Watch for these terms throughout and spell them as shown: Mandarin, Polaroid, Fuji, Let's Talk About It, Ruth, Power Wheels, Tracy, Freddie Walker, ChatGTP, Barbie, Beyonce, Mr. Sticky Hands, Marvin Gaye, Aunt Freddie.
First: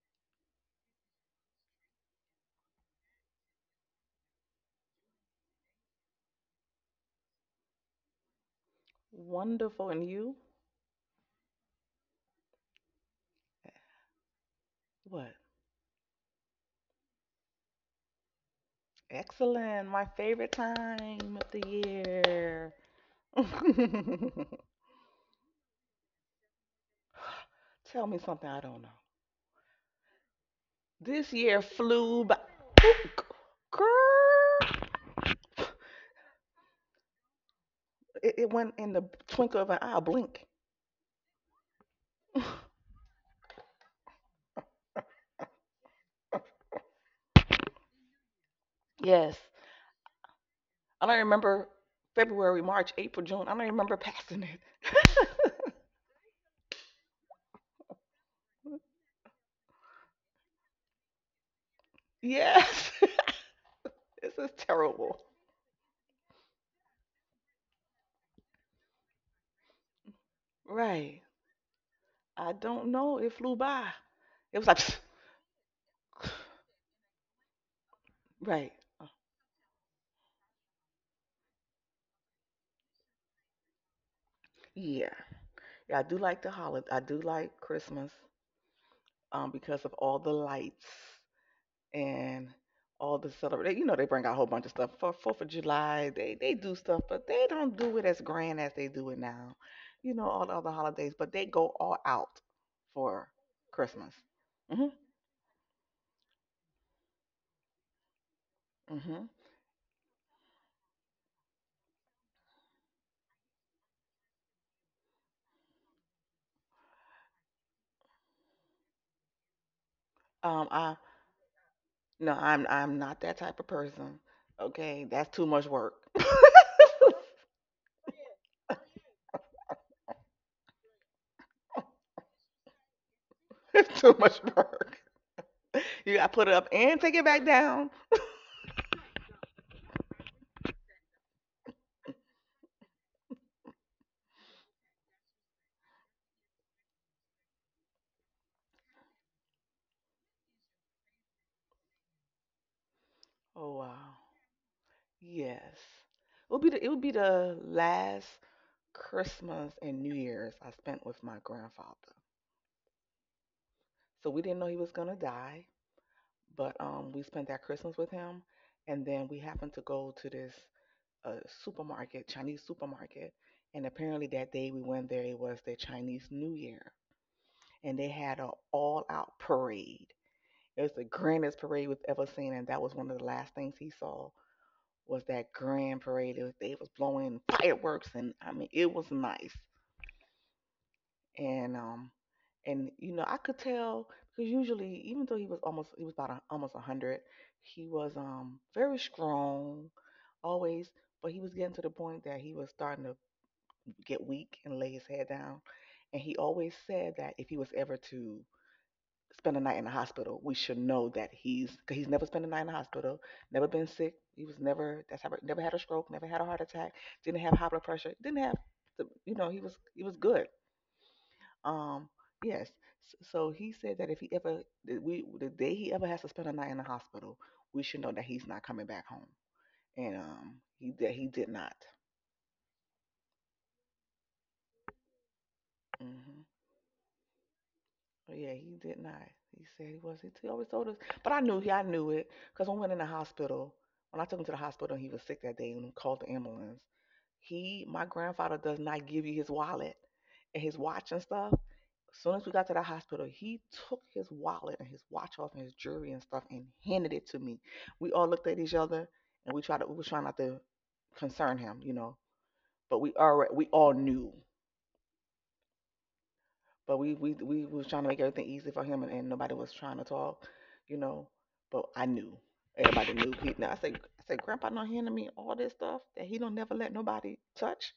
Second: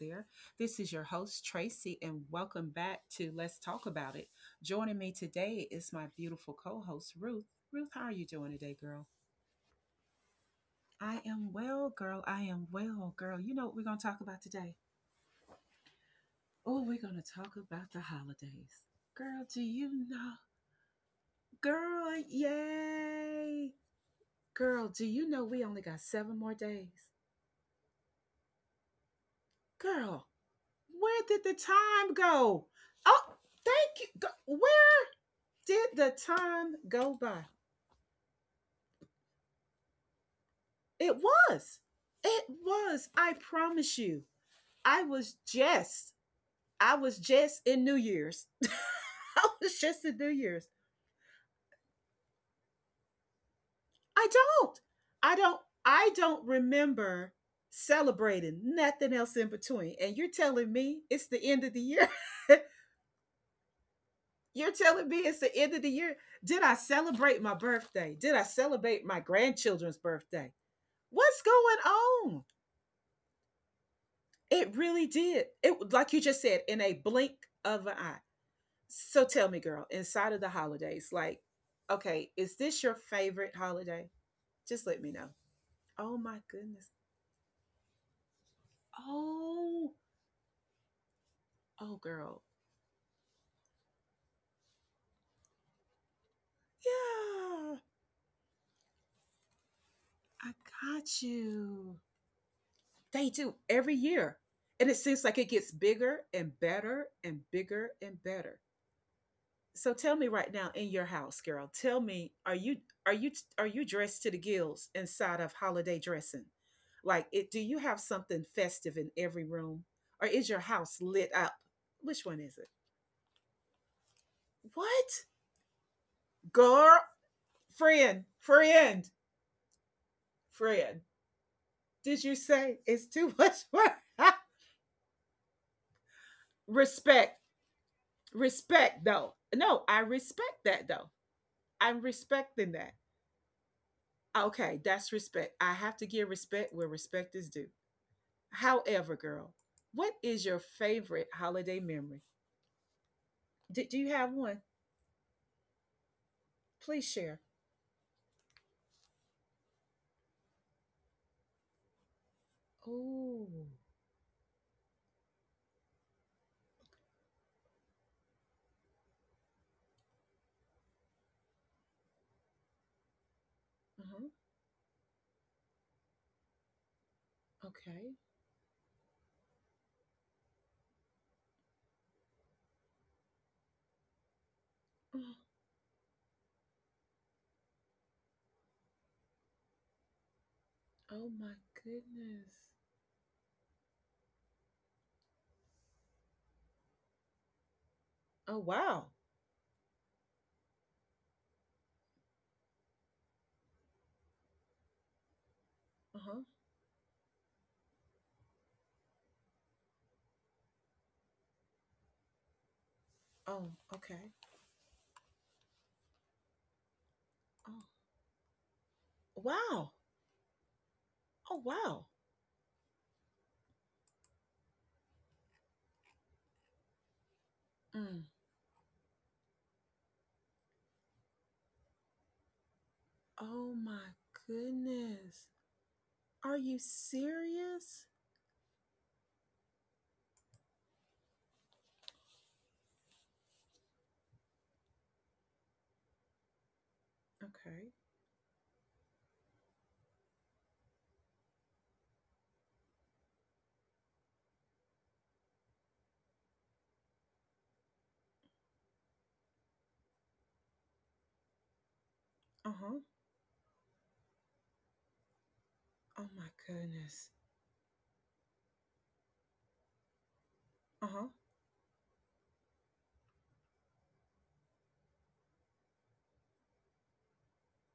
there. This is your host, Tracy, and welcome back to Let's Talk About It. Joining me today is my beautiful co host, Ruth. Ruth, how are you doing today, girl? Wonderful. And you? I am well, girl. I am well, girl. You know what we're going to talk about today? What? Oh, we're going to talk about the holidays. Girl, do Excellent. My you know? favorite time of the Girl, year. yay! Girl, do you know we only got 7 more days? Tell me something I don't know. Girl, where This did the year time flew by. go? Oh, thank you. Girl. Where did the time go by? It went in the twinkle of an eye, blink. It was. It was. I promise you. I was just. I was just in New Year's. Yes. I was just in New Year's. I don't remember February, March, April, June. I don't remember I passing it. don't. I don't. I don't remember celebrating nothing else in between. And you're telling me it's the end of the year. Yes. This is You're telling terrible. me it's the end of the year. Did I celebrate my birthday? Did I celebrate my grandchildren's birthday? Right. What's going on? I don't know. It flew by. It was It like, pfft. really did. It like you just said, in a blink of an eye. Right. Uh, So tell me, girl, inside of the holidays, like, okay, is this your favorite holiday? Just let me Yeah. know. Yeah, I Oh do my like the holiday. goodness. I do like Christmas because Oh, of all the lights oh girl. and all the celebration. You know, they bring out a whole bunch of stuff for 4th of July. They do stuff, but they don't Yeah, do it as grand as they do it now. You know, all the I other holidays, got but they go all you. out for They do every Christmas. year. And Mhm. it seems like it gets bigger and better and bigger and better. Mhm. So tell me right now in your house, girl, tell me, are you are you dressed to the gills inside of holiday dressing? Like it do you have something festive in every room? Or is your I house lit up? Which No, one is I'm it? I'm not that type of person. Okay, What? that's too much work. Girl friend, friend, friend. Did you say it's too much work? It's too much work. You got to put it up and take it Respect. back down. Respect though. No, I respect that though. I'm respecting that. Ah, okay, that's respect. I have to give respect where respect is due. However, girl, what is your favorite holiday memory? Oh Do, wow. do you have one? Yes. It would be the, it would Please be share. the last Christmas and New Year's I spent with my grandfather. Oh, So we didn't know he was gonna die, but we spent that Christmas with him. And then we happened to go to this supermarket, Chinese supermarket, and apparently uh-huh. that day we went there it was their Chinese New Year, and they Okay. had an all out parade. It was the grandest parade we've ever seen, and that was one of the last things he saw was Mm, that grand parade. It was, they was blowing fireworks, and I mean, it was nice. oh my And um, goodness. and you know, I could tell because usually, even though he was about almost 100, he was Oh very wow. strong, always. But he was getting to the point that he was starting to get weak and lay his head down. And he Uh-huh. always said that if he was ever to spend a night in the hospital, we should know that he's cause he's never spent a night in the hospital, never Oh, been sick. okay. He was never that's how never had a stroke, never had a heart attack, didn't have high Oh, blood pressure, didn't have the, you know he was wow. he was good. Oh wow. Um, yes. So he said that if he ever we the day he ever has to spend a night in the hospital, we should know that Mm. he's not coming back home, and he that he did not. Oh my goodness. Are Mm-hmm. you serious? But yeah, he did not. He said he was. He always told us. But I knew he. I knew it because when we went in the hospital, when I took him to the hospital, and he was sick that day, and called the ambulance. He, Okay. my grandfather, does not give you his wallet and his watch and stuff. As soon as we got to the hospital, he took his wallet and his watch off and his jewelry and stuff and handed it to me. We all looked at each other and we tried to. We were trying not to concern him, you know. Uh-huh. But we all knew. Oh my But we goodness. we we was trying to make everything easy for him, and nobody was trying to talk, you know. Uh-huh. But I knew everybody knew. He, now I said Grandpa not handing me all this stuff that he don't never let nobody touch.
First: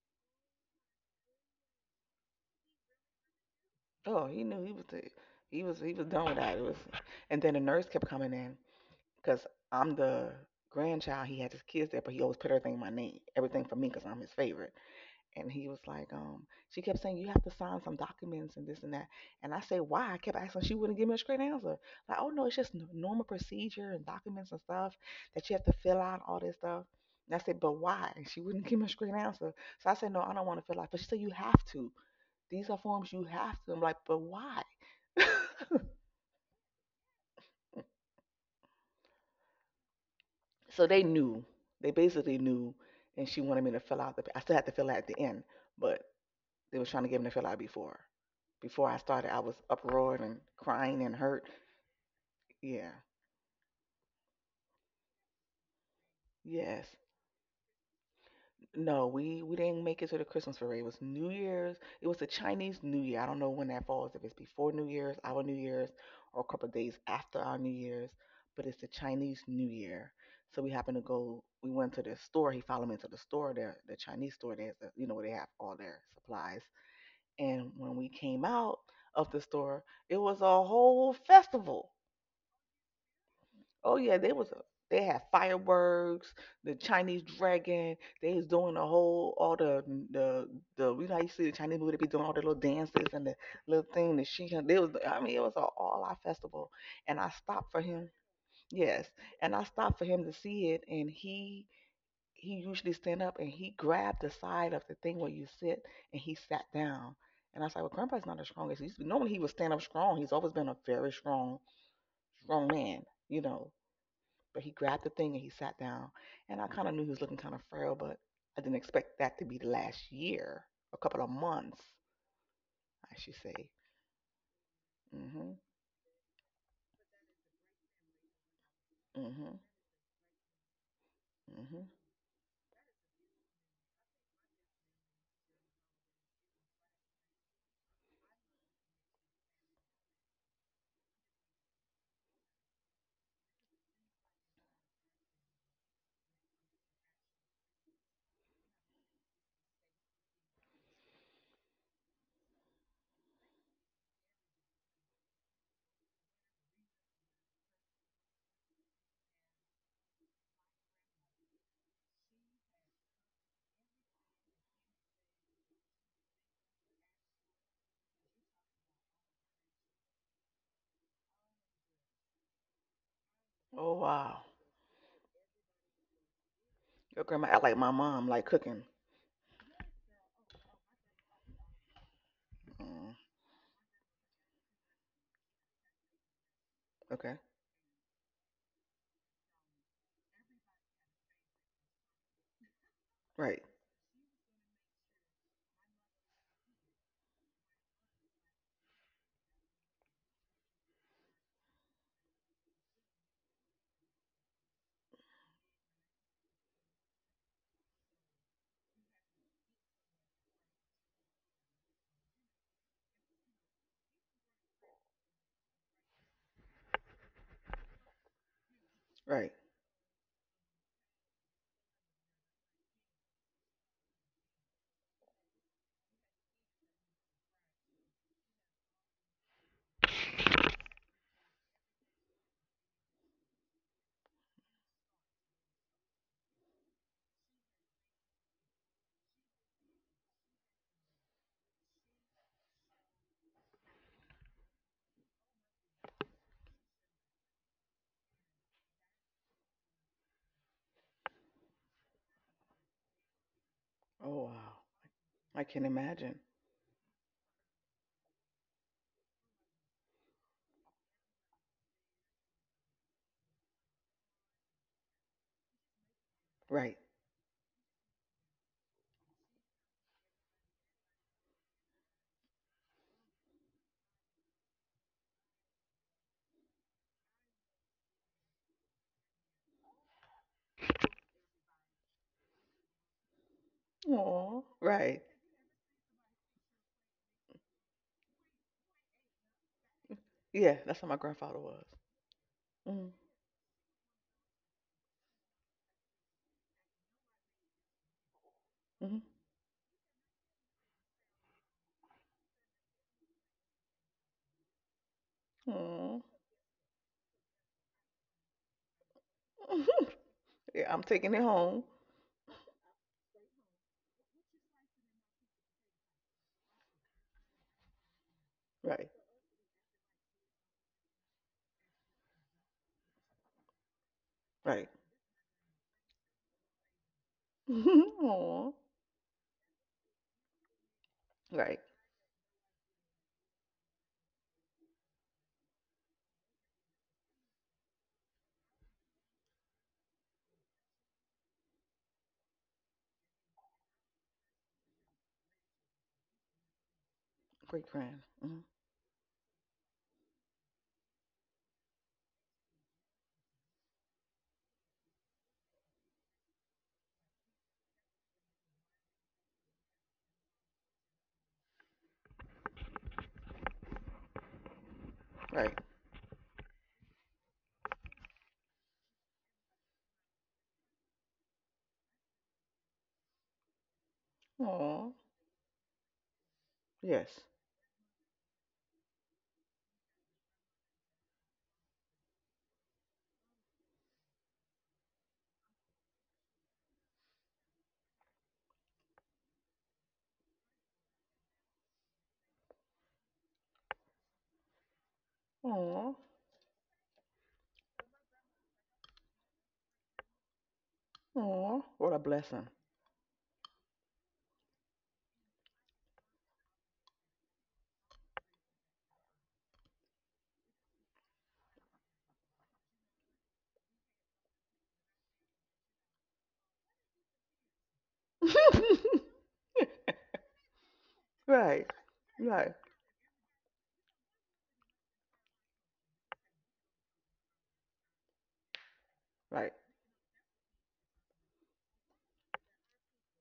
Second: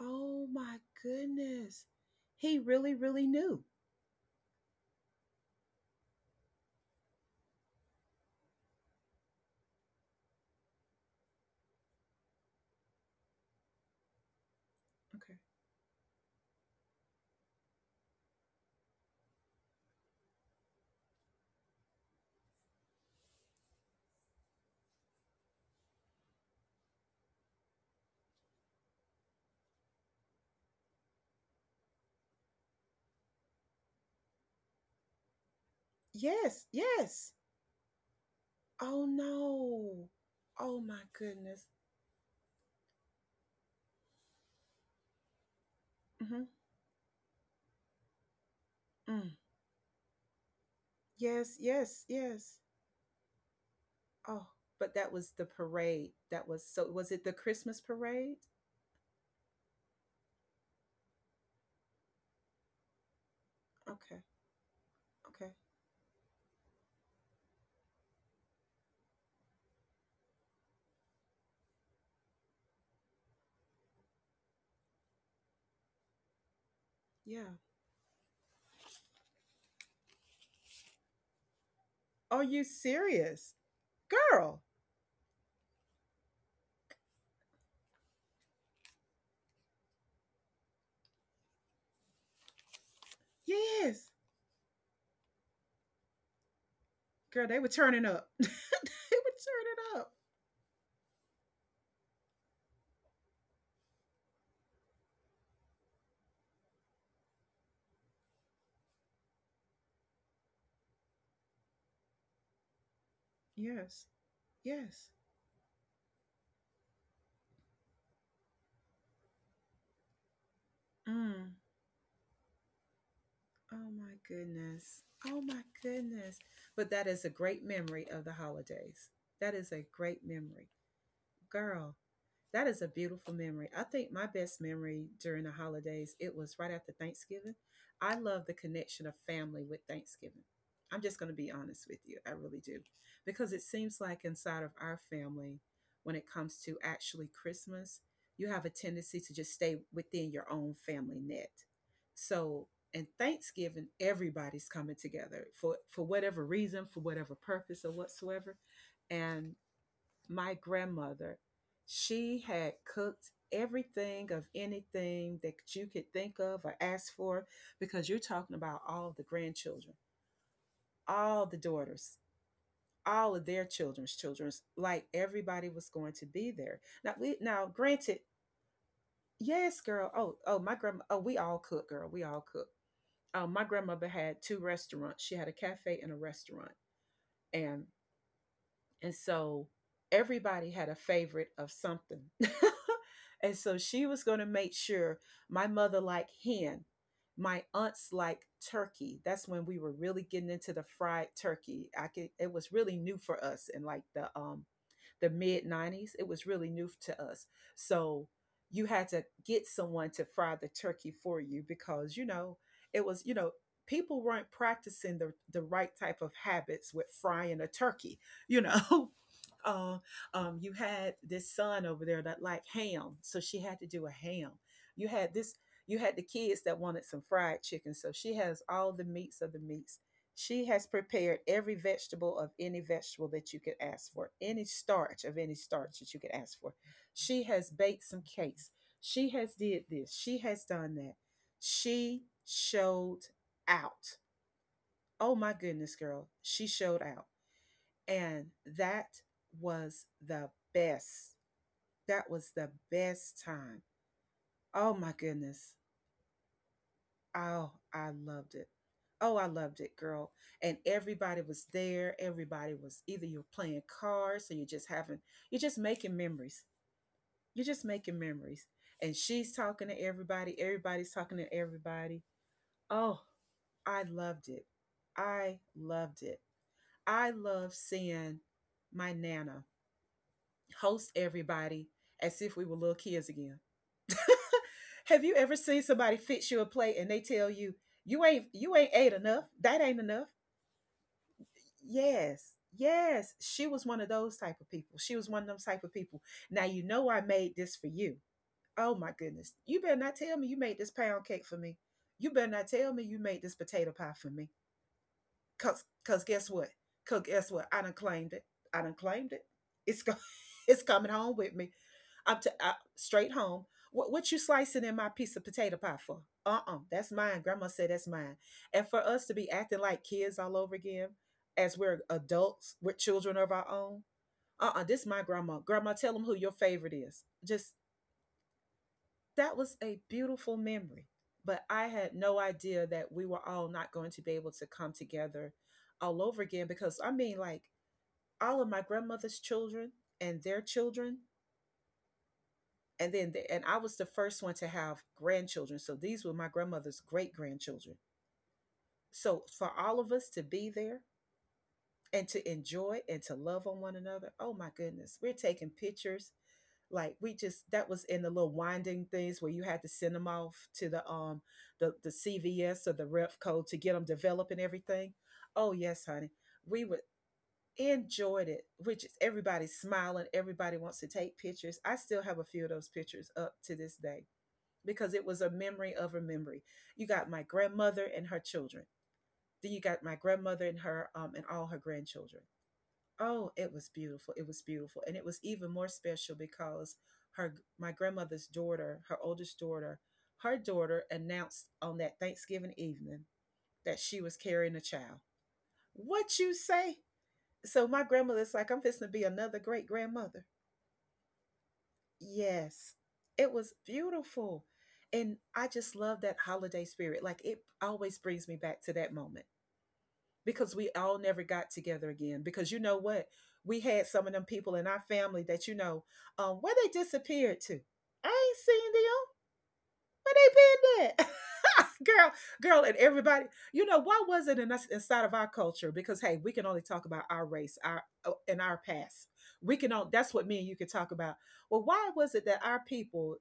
Oh my goodness. He really, really knew. Oh, he knew he was he was done with that. And then the nurse kept coming in because I'm the grandchild. He had his kids there, but he always put everything in my name, everything for me because I'm his favorite. Okay. And he was like, she kept saying, you have to sign some documents and this and that. And I said, why? I kept asking. She wouldn't give me a straight answer. Like, oh, no, it's just normal procedure and documents and stuff that you have to fill out, all this stuff. And I said, but why? And she wouldn't give me a straight answer. So I said, no, I don't want to fill out. But she said, you have to. These are forms you have to. I'm like, but why? Yes, yes. Oh no. Oh So my they knew. goodness. They basically knew. And she wanted me to I still had to fill out at the end. But Hmm. they was trying to give me the feel I before. Before I started, Mm. I was uproaring and crying and hurt. Yes, yes, yes. Yeah. Oh, but that was the parade. Yes. Was it the Christmas parade? No, we didn't make it to the Christmas parade. It was New Year's. It was the Chinese New Year. I don't know when that falls. Okay, If it's before New Year's, our okay. New Year's, or a couple of days after our New Year's. But it's the Chinese New Year. So we happened to go. We went to the store. He followed me to the store, the Chinese store. There's a, you know where they have all their supplies. Yeah. And when we came out of the store, it was a whole festival. Are you serious? Oh yeah, Girl, they had fireworks, the Chinese dragon. They was doing the whole all the the you know how you see the Chinese movie they be doing all the little dances and the little yes. thing that she they was I mean it was a all out festival and I Girl, they were stopped for turning him up. They yes, were and I turning stopped for up. him to see it, and he usually stand up and he grabbed the side of the thing where you sit and he sat down. And I was like, well, grandpa's not as strong as he used to be. Normally he would stand up strong. He's always been a very strong strong man, you know, Yes, but he yes. grabbed the thing and he sat down. And I kind of knew he was looking kind of frail, but I didn't expect that to be the last year, a couple of Mm. months, I should say. Oh my goodness. Oh Mhm, my goodness. But that is a great memory of the holidays. That mhm, is a great memory. Girl, mhm. that is a beautiful memory. I think my best memory during the holidays, it was right after Thanksgiving. I love the connection of family with Thanksgiving. I'm just going to be honest with you. I really do. Because it seems like inside of our family, when it comes to actually Christmas, you have a tendency to just stay within your own family net. So, and Thanksgiving, everybody's coming together for whatever reason, for whatever purpose or whatsoever. And my grandmother, she had cooked everything of anything that you could think of or ask for because you're talking about all the grandchildren, all the daughters, all of their Oh children's wow, children's, like everybody was going to be there. Now your we grandma now act like my granted, mom, like cooking. yes, girl. Oh, my grandma, oh, we all cook, girl. We all cook. Mm, My grandmother had two restaurants. She had a cafe and a restaurant. okay, And And so everybody had a favorite of something. And right, so she was going to make sure my mother liked hen, my aunts liked turkey. That's when we were really getting into the fried turkey. It was really new for us in like the mid 90s. It was really new to us. So you had to get someone to fry the turkey for you because it was, people weren't practicing the right type of habits with frying a turkey you know right. uh, you had this son over there that liked ham, so she had to do a ham. you had this you had the kids that wanted some fried chicken, so she has all the meats of the meats. She has prepared every vegetable of any vegetable that you could ask for, any starch of any starch that you could ask for. She has baked some cakes, she has did this, she has done that, she showed out. Oh my goodness, girl, she showed out. And that was the best. That was the best time. Oh wow, Oh my I goodness. can imagine. Oh, I loved it. Oh, I loved it, girl. And everybody was there. Everybody was either you're playing cards or you're just making memories. Right. You're just making memories. And she's talking to everybody. Everybody's talking to everybody. Oh, I loved it. I loved it. I love seeing my Nana host everybody as if we were little kids again. Oh, Have right. you ever seen somebody fix you a plate and they tell you, you ain't ate enough. That ain't enough. Yeah, that's how my grandfather was. Yes. Mm, Yes. She was one of those type of people. She was one of those type of people. Now you know I made this for you. Oh my mhm, goodness. You better not tell me you made this pound cake for me. You better not tell me you made this potato pie for me. Cause mm. cause guess what? Cause guess what? I done claimed it. I done claimed it. It's go- it's Yeah, I'm coming taking home it with me home. up to straight home. What you slicing in my piece of potato pie for? That's mine. Grandma said that's mine. And for Right, us to be acting like kids all over again, as we're adults, we're children of our own. Right. This is my grandma. Grandma, tell them who your favorite is. Just Aw, That was a beautiful memory. But right. I had no idea that we were all not going to be able to come together all over again because I mean, like all of my grandmother's children and their children and I was the first one to have grandchildren. So these were my grandmother's great Great grandchildren. grand. Hmm. So for all of us to be there and to enjoy and to love on one another, oh my goodness, we're taking pictures. Like we just That was in the little winding things where you had to send them off to the CVS or the ref code to get them developed and everything. Oh Right. yes, honey, we would enjoyed it. Which is everybody's smiling, everybody wants to take pictures. I still have a few of those pictures up to this day Aw. because it was a memory of a memory. You got Yes. my grandmother and her children. Then you got my grandmother and her and all her grandchildren. Oh, it was beautiful. It was beautiful, and it was even more special because her my grandmother's daughter, her oldest daughter, her daughter announced on that Thanksgiving evening that she was carrying a child. Aw. What you say? So my grandmother's like, I'm fixing to be another great grandmother. Aw. What a blessing. Yes, it was beautiful. And I just love that holiday spirit. Like it always brings me back to that moment because we all never got together again. Because you know what? We had some of them people in our family that where they disappeared to. I ain't seen them. Where they been at? Right. Girl, Right. girl, and everybody, why was it in us inside of our culture? Because hey, we can only talk about our race, our and our past. Right. We can on That's what me and you can talk about. Well, why was it that our people,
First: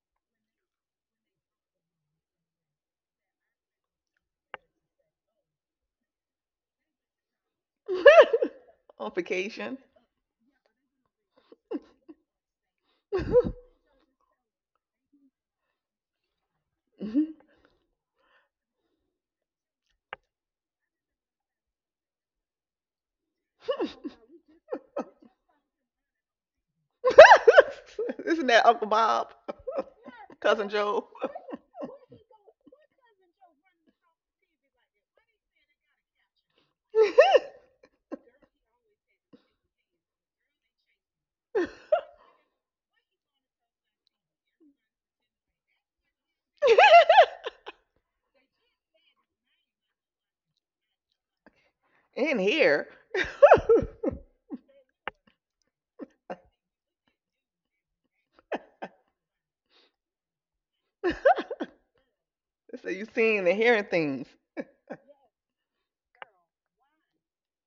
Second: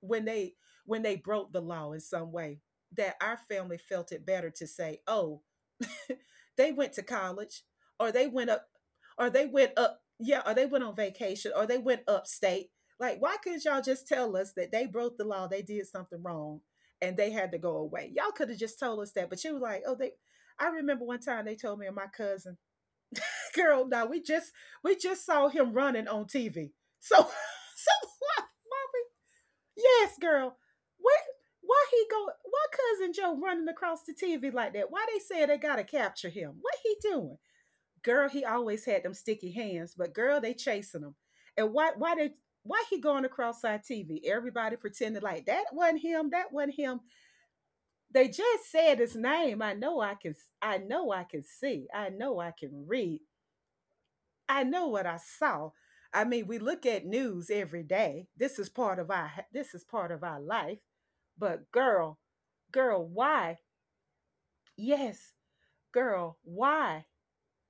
when they when they broke the law in some way, that our family felt it better to say, oh, they went to college, or they went up, On or they went vacation. up, yeah, or they went on vacation, or they went upstate like, why couldn't y'all just tell us that they broke the law, they did something wrong, and Mhm. they had to go away? Y'all could have just told us that, but you were like, oh, they. I remember one time they told me and my cousin, girl, no, we just we just saw him running on TV. So, Isn't that Uncle Bob? yes, girl, Cousin Joe? what? Why he go? Why cousin Joe running across the TV like that? Why they say they gotta capture him? What he doing? Girl, he always had them sticky hands, but girl, they chasing him. And why he going across our TV? Everybody pretended like that wasn't him, that wasn't him. They just said his name. I know I can see. I know In I can here. read. I know what I saw. I mean, we look at news every day. This is part of our life. So But girl, girl, you seeing why? and hearing things. Yes, girl, why?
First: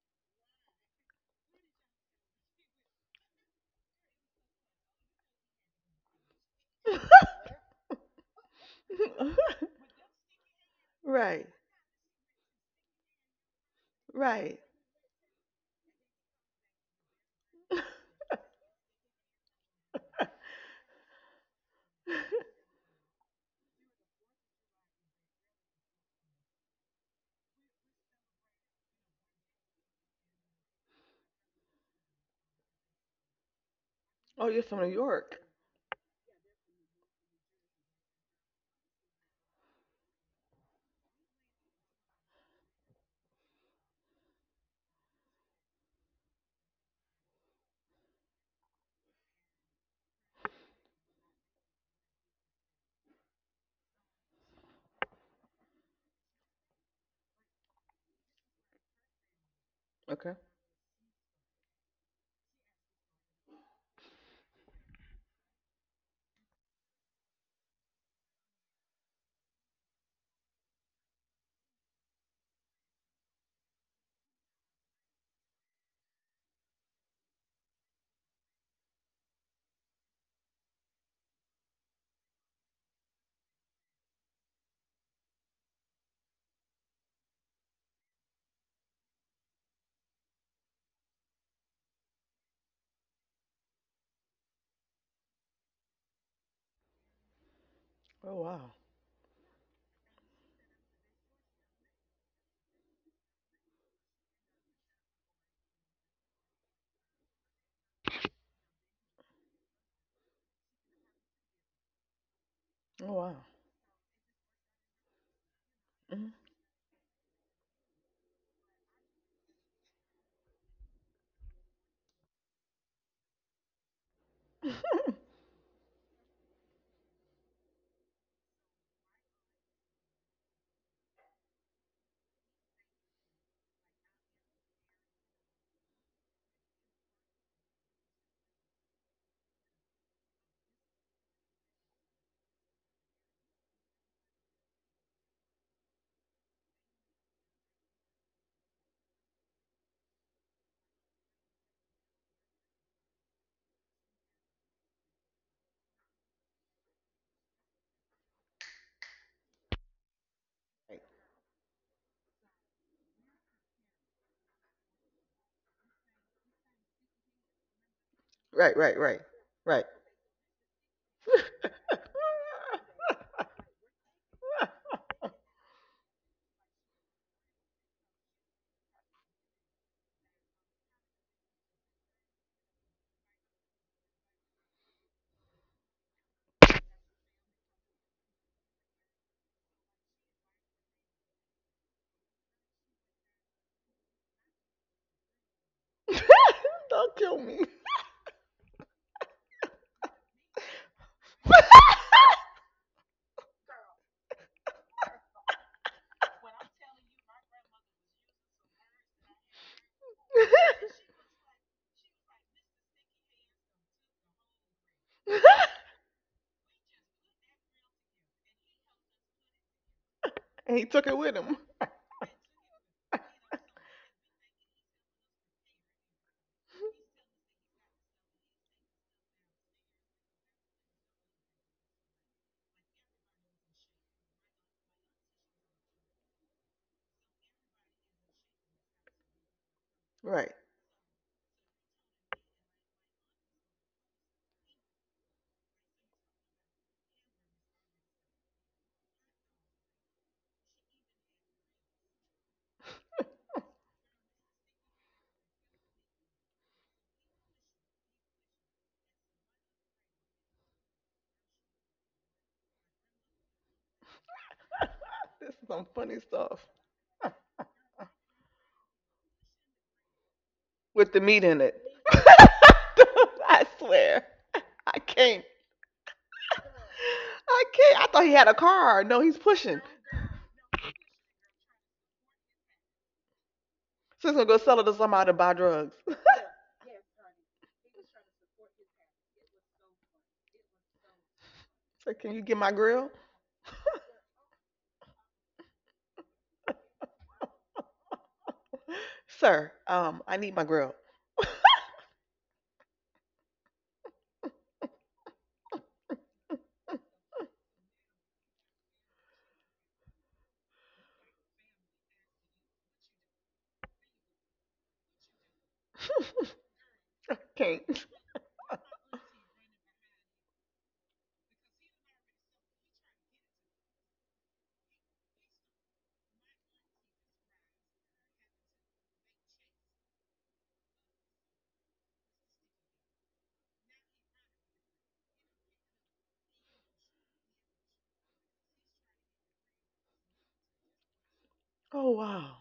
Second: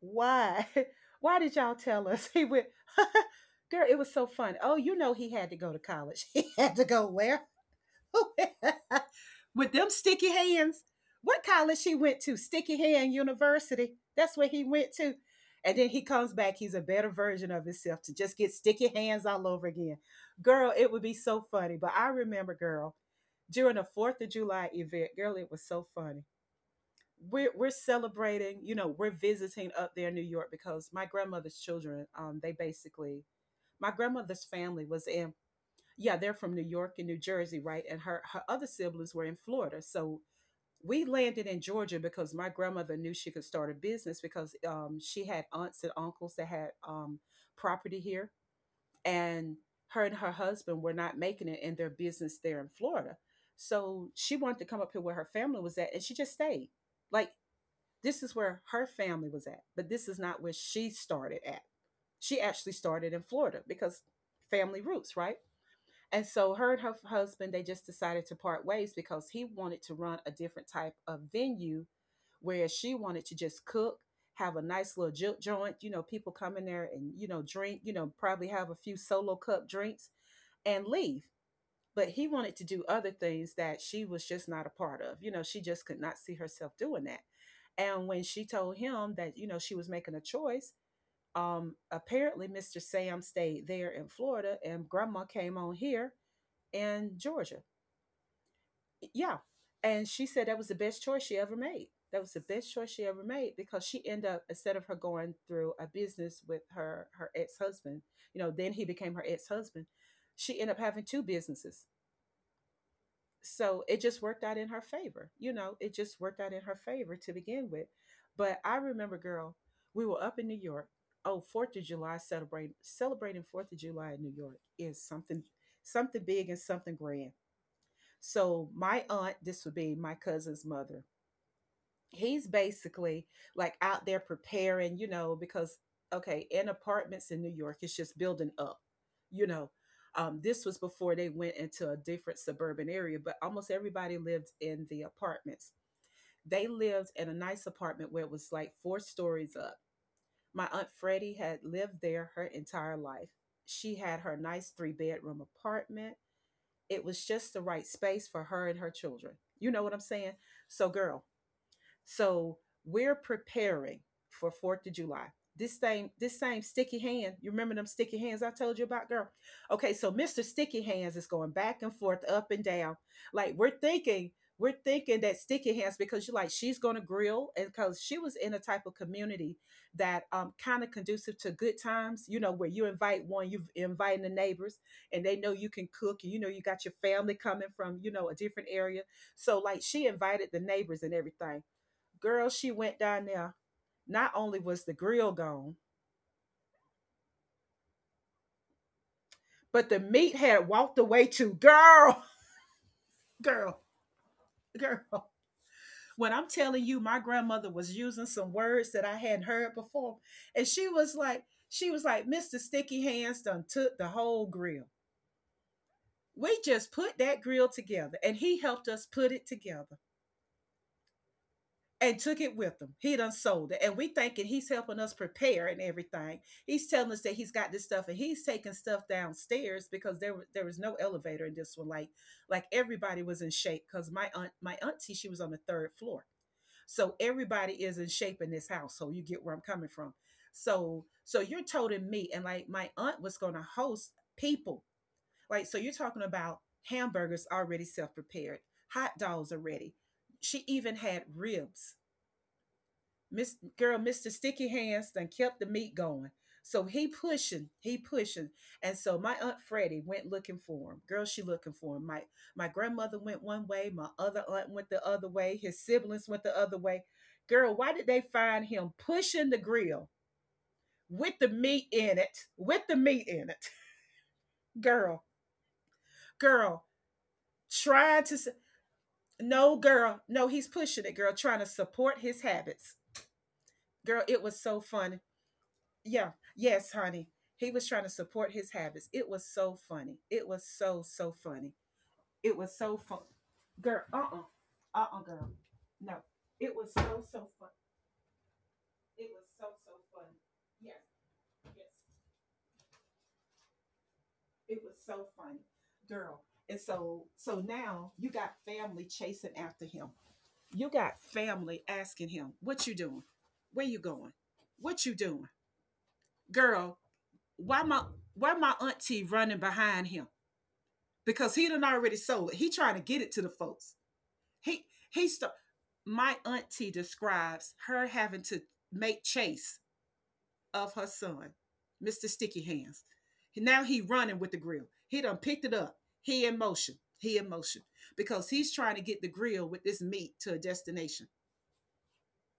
Why? Why did y'all tell us he went? Girl, it was so fun. Oh, you know he had to go to college. He had to go where? With them sticky hands. What Right. college he went to? Sticky Hand University. That's where Right. he went to. And then he comes back. He's a better version of himself to just get sticky hands all over again. Girl, it would be so funny. But I remember, girl, during the 4th of July event, girl, it was so funny. We're celebrating, we're visiting up there in New York because my grandmother's children, they basically, my grandmother's Oh, you're from family New was in. York. Yeah, they're from New York and New Jersey, right? And her other siblings were in Florida, so we landed in Georgia because my grandmother knew she could start a business because she had aunts and uncles that had property here. And her and her husband were not making it in their business there in Florida, so she wanted to come up here where her family was at, and she just stayed. Like, this is where her family was at, but this is Okay. not where she started at. She actually started in Florida because family roots, right? And so her and her husband, they just decided to part ways because he wanted to run a different type of venue, whereas she wanted to just cook, have a nice little joint, people come in there and, drink, probably have a few solo cup drinks and leave, but he wanted to do other things that she was just not a part of. She just could not see herself doing that. And when she told him that, she was making a choice, apparently Mr. Sam stayed there in Florida and grandma came on here in Georgia. Oh wow. Yeah. And she said that was the best choice she ever made. That was the best choice she ever made because she ended up, instead of her going through a business with her ex husband, then he became her ex husband. She ended up having two businesses, Oh wow. so it just worked out in her favor. It just Mhm. worked out in her favor to begin with. But I remember, girl, we were up in New York. Oh, 4th of July. Celebrating 4th of July in New York is something, something big and something grand. So my aunt, this would be my cousin's mother, he's basically like out there preparing, because okay, in apartments in New York, it's just building up, you know. This was before they went into a different suburban area, but almost everybody lived in the apartments. They lived in a nice apartment where it was like four stories up. My Aunt Freddie had lived there her entire life. She had her nice three-bedroom apartment. It was just the right space for her and her children. You know what I'm saying? So, girl, so we're preparing for Fourth of July. This same sticky hand. You remember them sticky hands I Right, told you right, about, right, girl? right. Okay, so Mr. Sticky Hands is going back and forth, up and down. Like, we're thinking that sticky hands because you're like she's gonna grill, and because she was in a type of community that kind of conducive to good times. You know, where you invite one, you inviting the neighbors, and they know you can cook, and you know you got your family coming from a different area. So like she invited the neighbors and everything. Girl, she went down there. Not only was the grill gone, Don't kill me. but the meat had walked away too. Girl, girl, girl. When I'm telling you, my grandmother was using some words that I hadn't heard before. And she was like, Mr. Sticky Hands done took the whole grill. We just put that grill together and he helped us put it together. And he took it with him. And took it with him. He done sold it. And we thinking he's helping us prepare and everything. He's telling us that he's got this stuff and he's taking stuff downstairs because there was no elevator in this one. Like, everybody was in shape because my aunt, my auntie, she was on the third floor. So everybody is in shape in this household. You get where I'm coming from. Right. So you're toting me, and like my aunt was gonna host people. Like, so you're talking about hamburgers already self-prepared, hot dogs are ready. She even had ribs. Miss girl, Mr. Sticky Hands done kept the meat going. So he pushing, he pushing. And so my Aunt Freddie went looking for him. Girl, she looking for him. My grandmother went one way, my other aunt went the other This way, is his some funny siblings went the stuff. other way. Girl, why did they find him pushing the grill With the with meat the in it. meat in it? With the meat in I it. swear. I Girl, can't. girl, I can't. I thought trying he to had a car. No, he's no pushing. girl, no, he's pushing it, girl, trying to support his habits. Girl, So he's it gonna go was sell so it to funny. somebody to buy drugs. Yeah. Yes, honey. He was trying to support his habits. It was so funny. It was so so funny. So can you get It my was so grill? fun. Girl, uh-uh. Uh-uh, girl. No. It was so so fun. It was Sir, so so I funny. need my grill. Yes, yes. It was so funny. Girl. And so now you got family chasing after him. You got family asking him, "What you doing? Where you going? What you doing?" Girl, why Can't. my why my auntie running behind him? Because he done already sold it. He trying to get it to the folks. He he st- my auntie describes her having to make chase of her son, Mr. Sticky Hands. Now he running with the grill. He done picked it up. He in motion. He in motion because he's trying to get the grill with this meat to a destination. Oh wow.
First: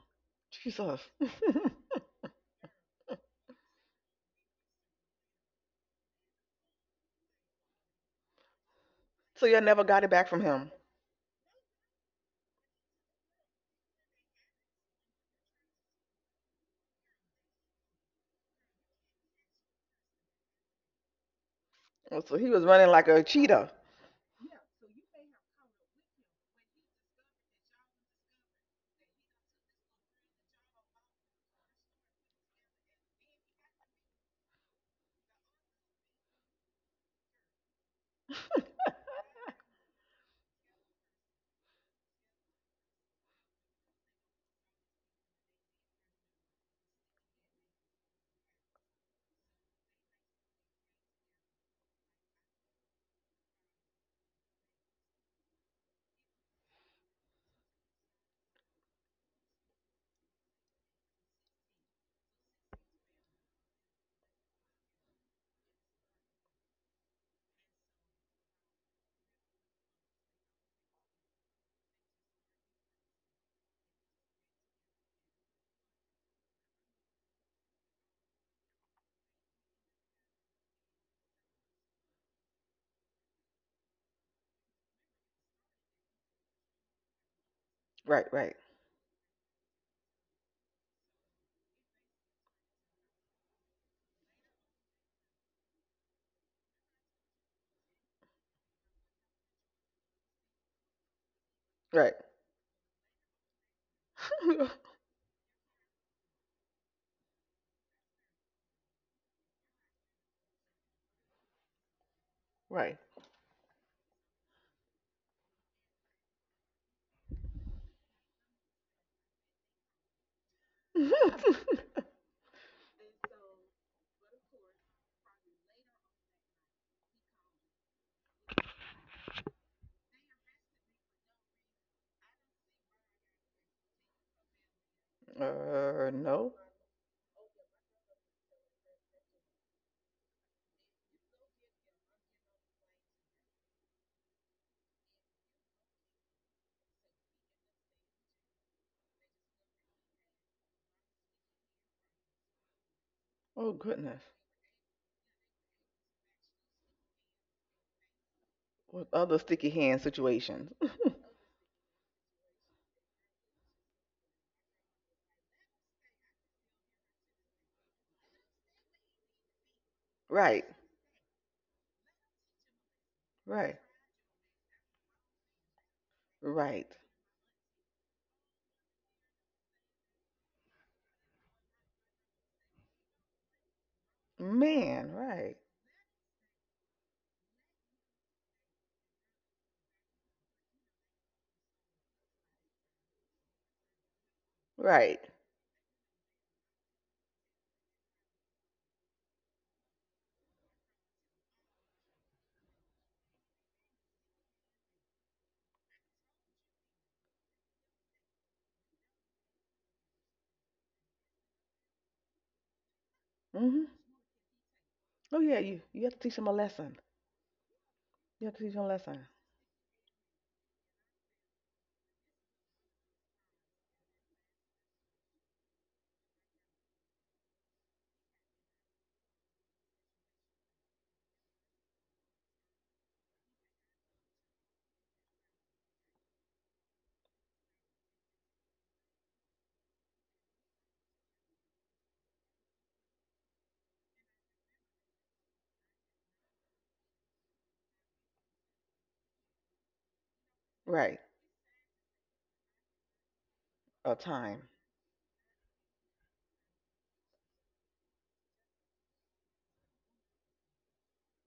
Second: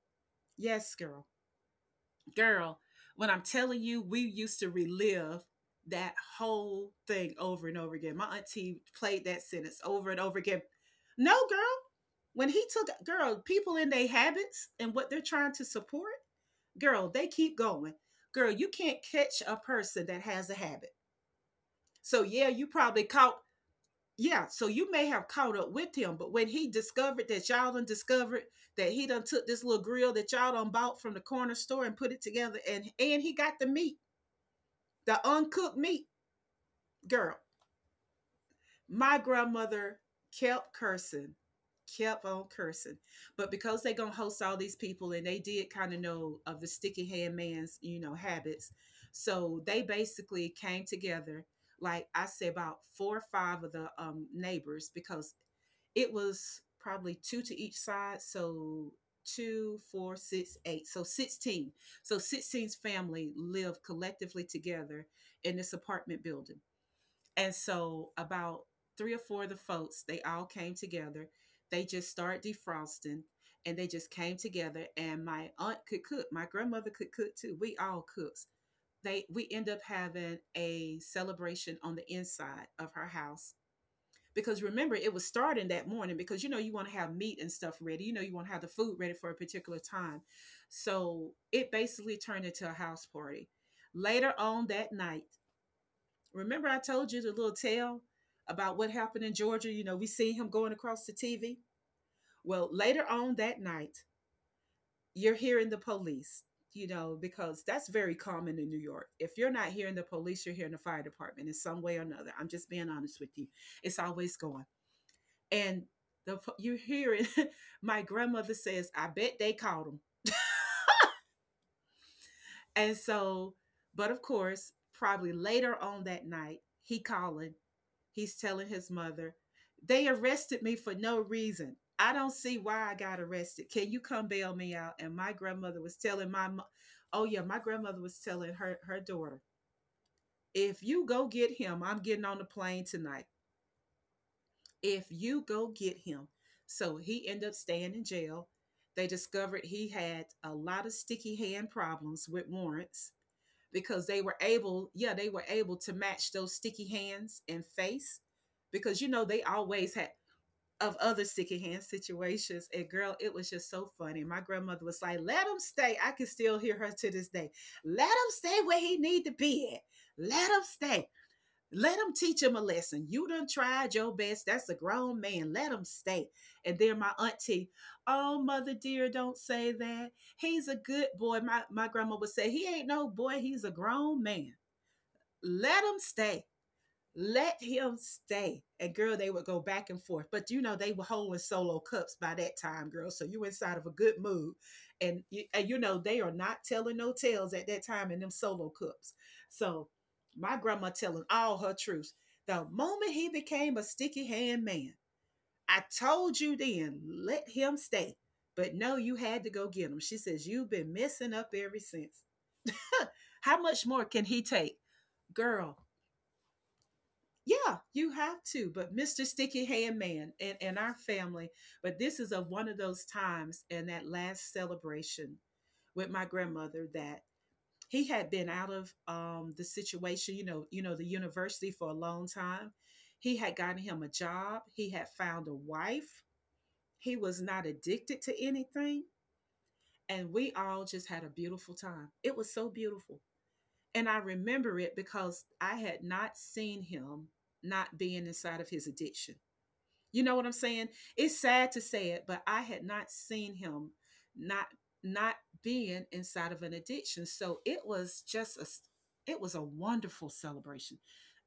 Yes, Jesus. girl. Girl, when I'm telling you, we used to relive that whole thing over and over again. My auntie played that So you sentence never got it over and back over from again. him. No, girl, when he took, girl, people in their habits and what they're trying to support, girl, they keep going. Girl, you can't catch a person that has a habit. Oh, So so he yeah, was you running probably like a caught. cheetah. Yeah, so you may have caught up with him, but when he discovered that y'all done discovered that he done took this little grill that y'all done bought from the corner store and put it together, and he got the meat, the uncooked meat, girl. My grandmother kept cursing, kept on cursing. But because they gonna host all these people, and they did kind of know of the sticky hand man's habits. So they basically came together, like I said, about four or five of the neighbors because it was probably two to each side. So two, four, six, eight. So 16. So 16's family lived collectively together in this apartment building. And so about three or four of the folks, they all came together. They just started defrosting, and they just came together, and my aunt could cook. My grandmother could cook too. We all cooks. They we end up having a celebration on the inside of her house. Because remember, it was starting that morning because you know you want to have meat and stuff ready. You know Right, you want to right, have the food ready for a particular time. So it basically turned into a house party. Later on that night, remember, I told you the little tale about what happened in Georgia? You know, we see him going across the TV. right, Well, later on that night, you're hearing the police, because that's very common in New York. If you're not hearing the police, you're hearing the fire department in some way or another. I'm just being right. honest with you. It's always going. And the you hear it. My grandmother says, "I bet they called him." And so, but of course, probably later on that night, he calling he's telling his mother, "They arrested me for no reason. I don't see why I got arrested. Can you come bail me out?" And my grandmother was telling No. Oh yeah, my grandmother was telling her daughter, "If you go get him, I'm getting on the plane tonight. If you go get him," so he ended up staying in jail. They discovered he had a lot of sticky hand problems with warrants Oh because goodness. Yeah, they were able to match those sticky hands and face because you With know other they sticky always hand had situations. of other sticky hand situations. And girl, it was just so funny. My grandmother was like, let him stay. I can still hear her to this day. Let him stay where he need to be at. Let Right, him stay. Let him teach him a lesson. You done right, tried your best. That's a grown man. Let him stay. And right. then my auntie, oh mother dear, don't say that. He's a good boy. My grandma would say, he ain't no boy. He's a grown man. Man, right, Let him stay, let him stay. And girl, they would go back and forth. But you know, they were holding solo cups by that time, girl. So you inside of a good mood. right. And you, they are not telling no tales at that time in them solo cups. So my grandma telling all her truths. The moment he became a sticky hand man, I told you then, let him stay. But no, you had to go get him. She says, you've been messing up ever since. How Mhm. much more can he take? Oh yeah, Girl, you have to teach him a lesson. yeah, you have You have to to. teach him a But lesson. Mr. Sticky Hand Man and, our family, but this is of one of those times and that last celebration with my grandmother that he had been out of the situation, you know, the university for a long time. He had gotten him a job. He had found a wife. He was not addicted to anything. And we all just had a beautiful time. It was so beautiful. And I remember it because I had not seen him not being inside of his addiction, you know what I'm saying? Right. It's sad to say it, but I had not seen him A not time. not being inside of an addiction. So it was a wonderful celebration.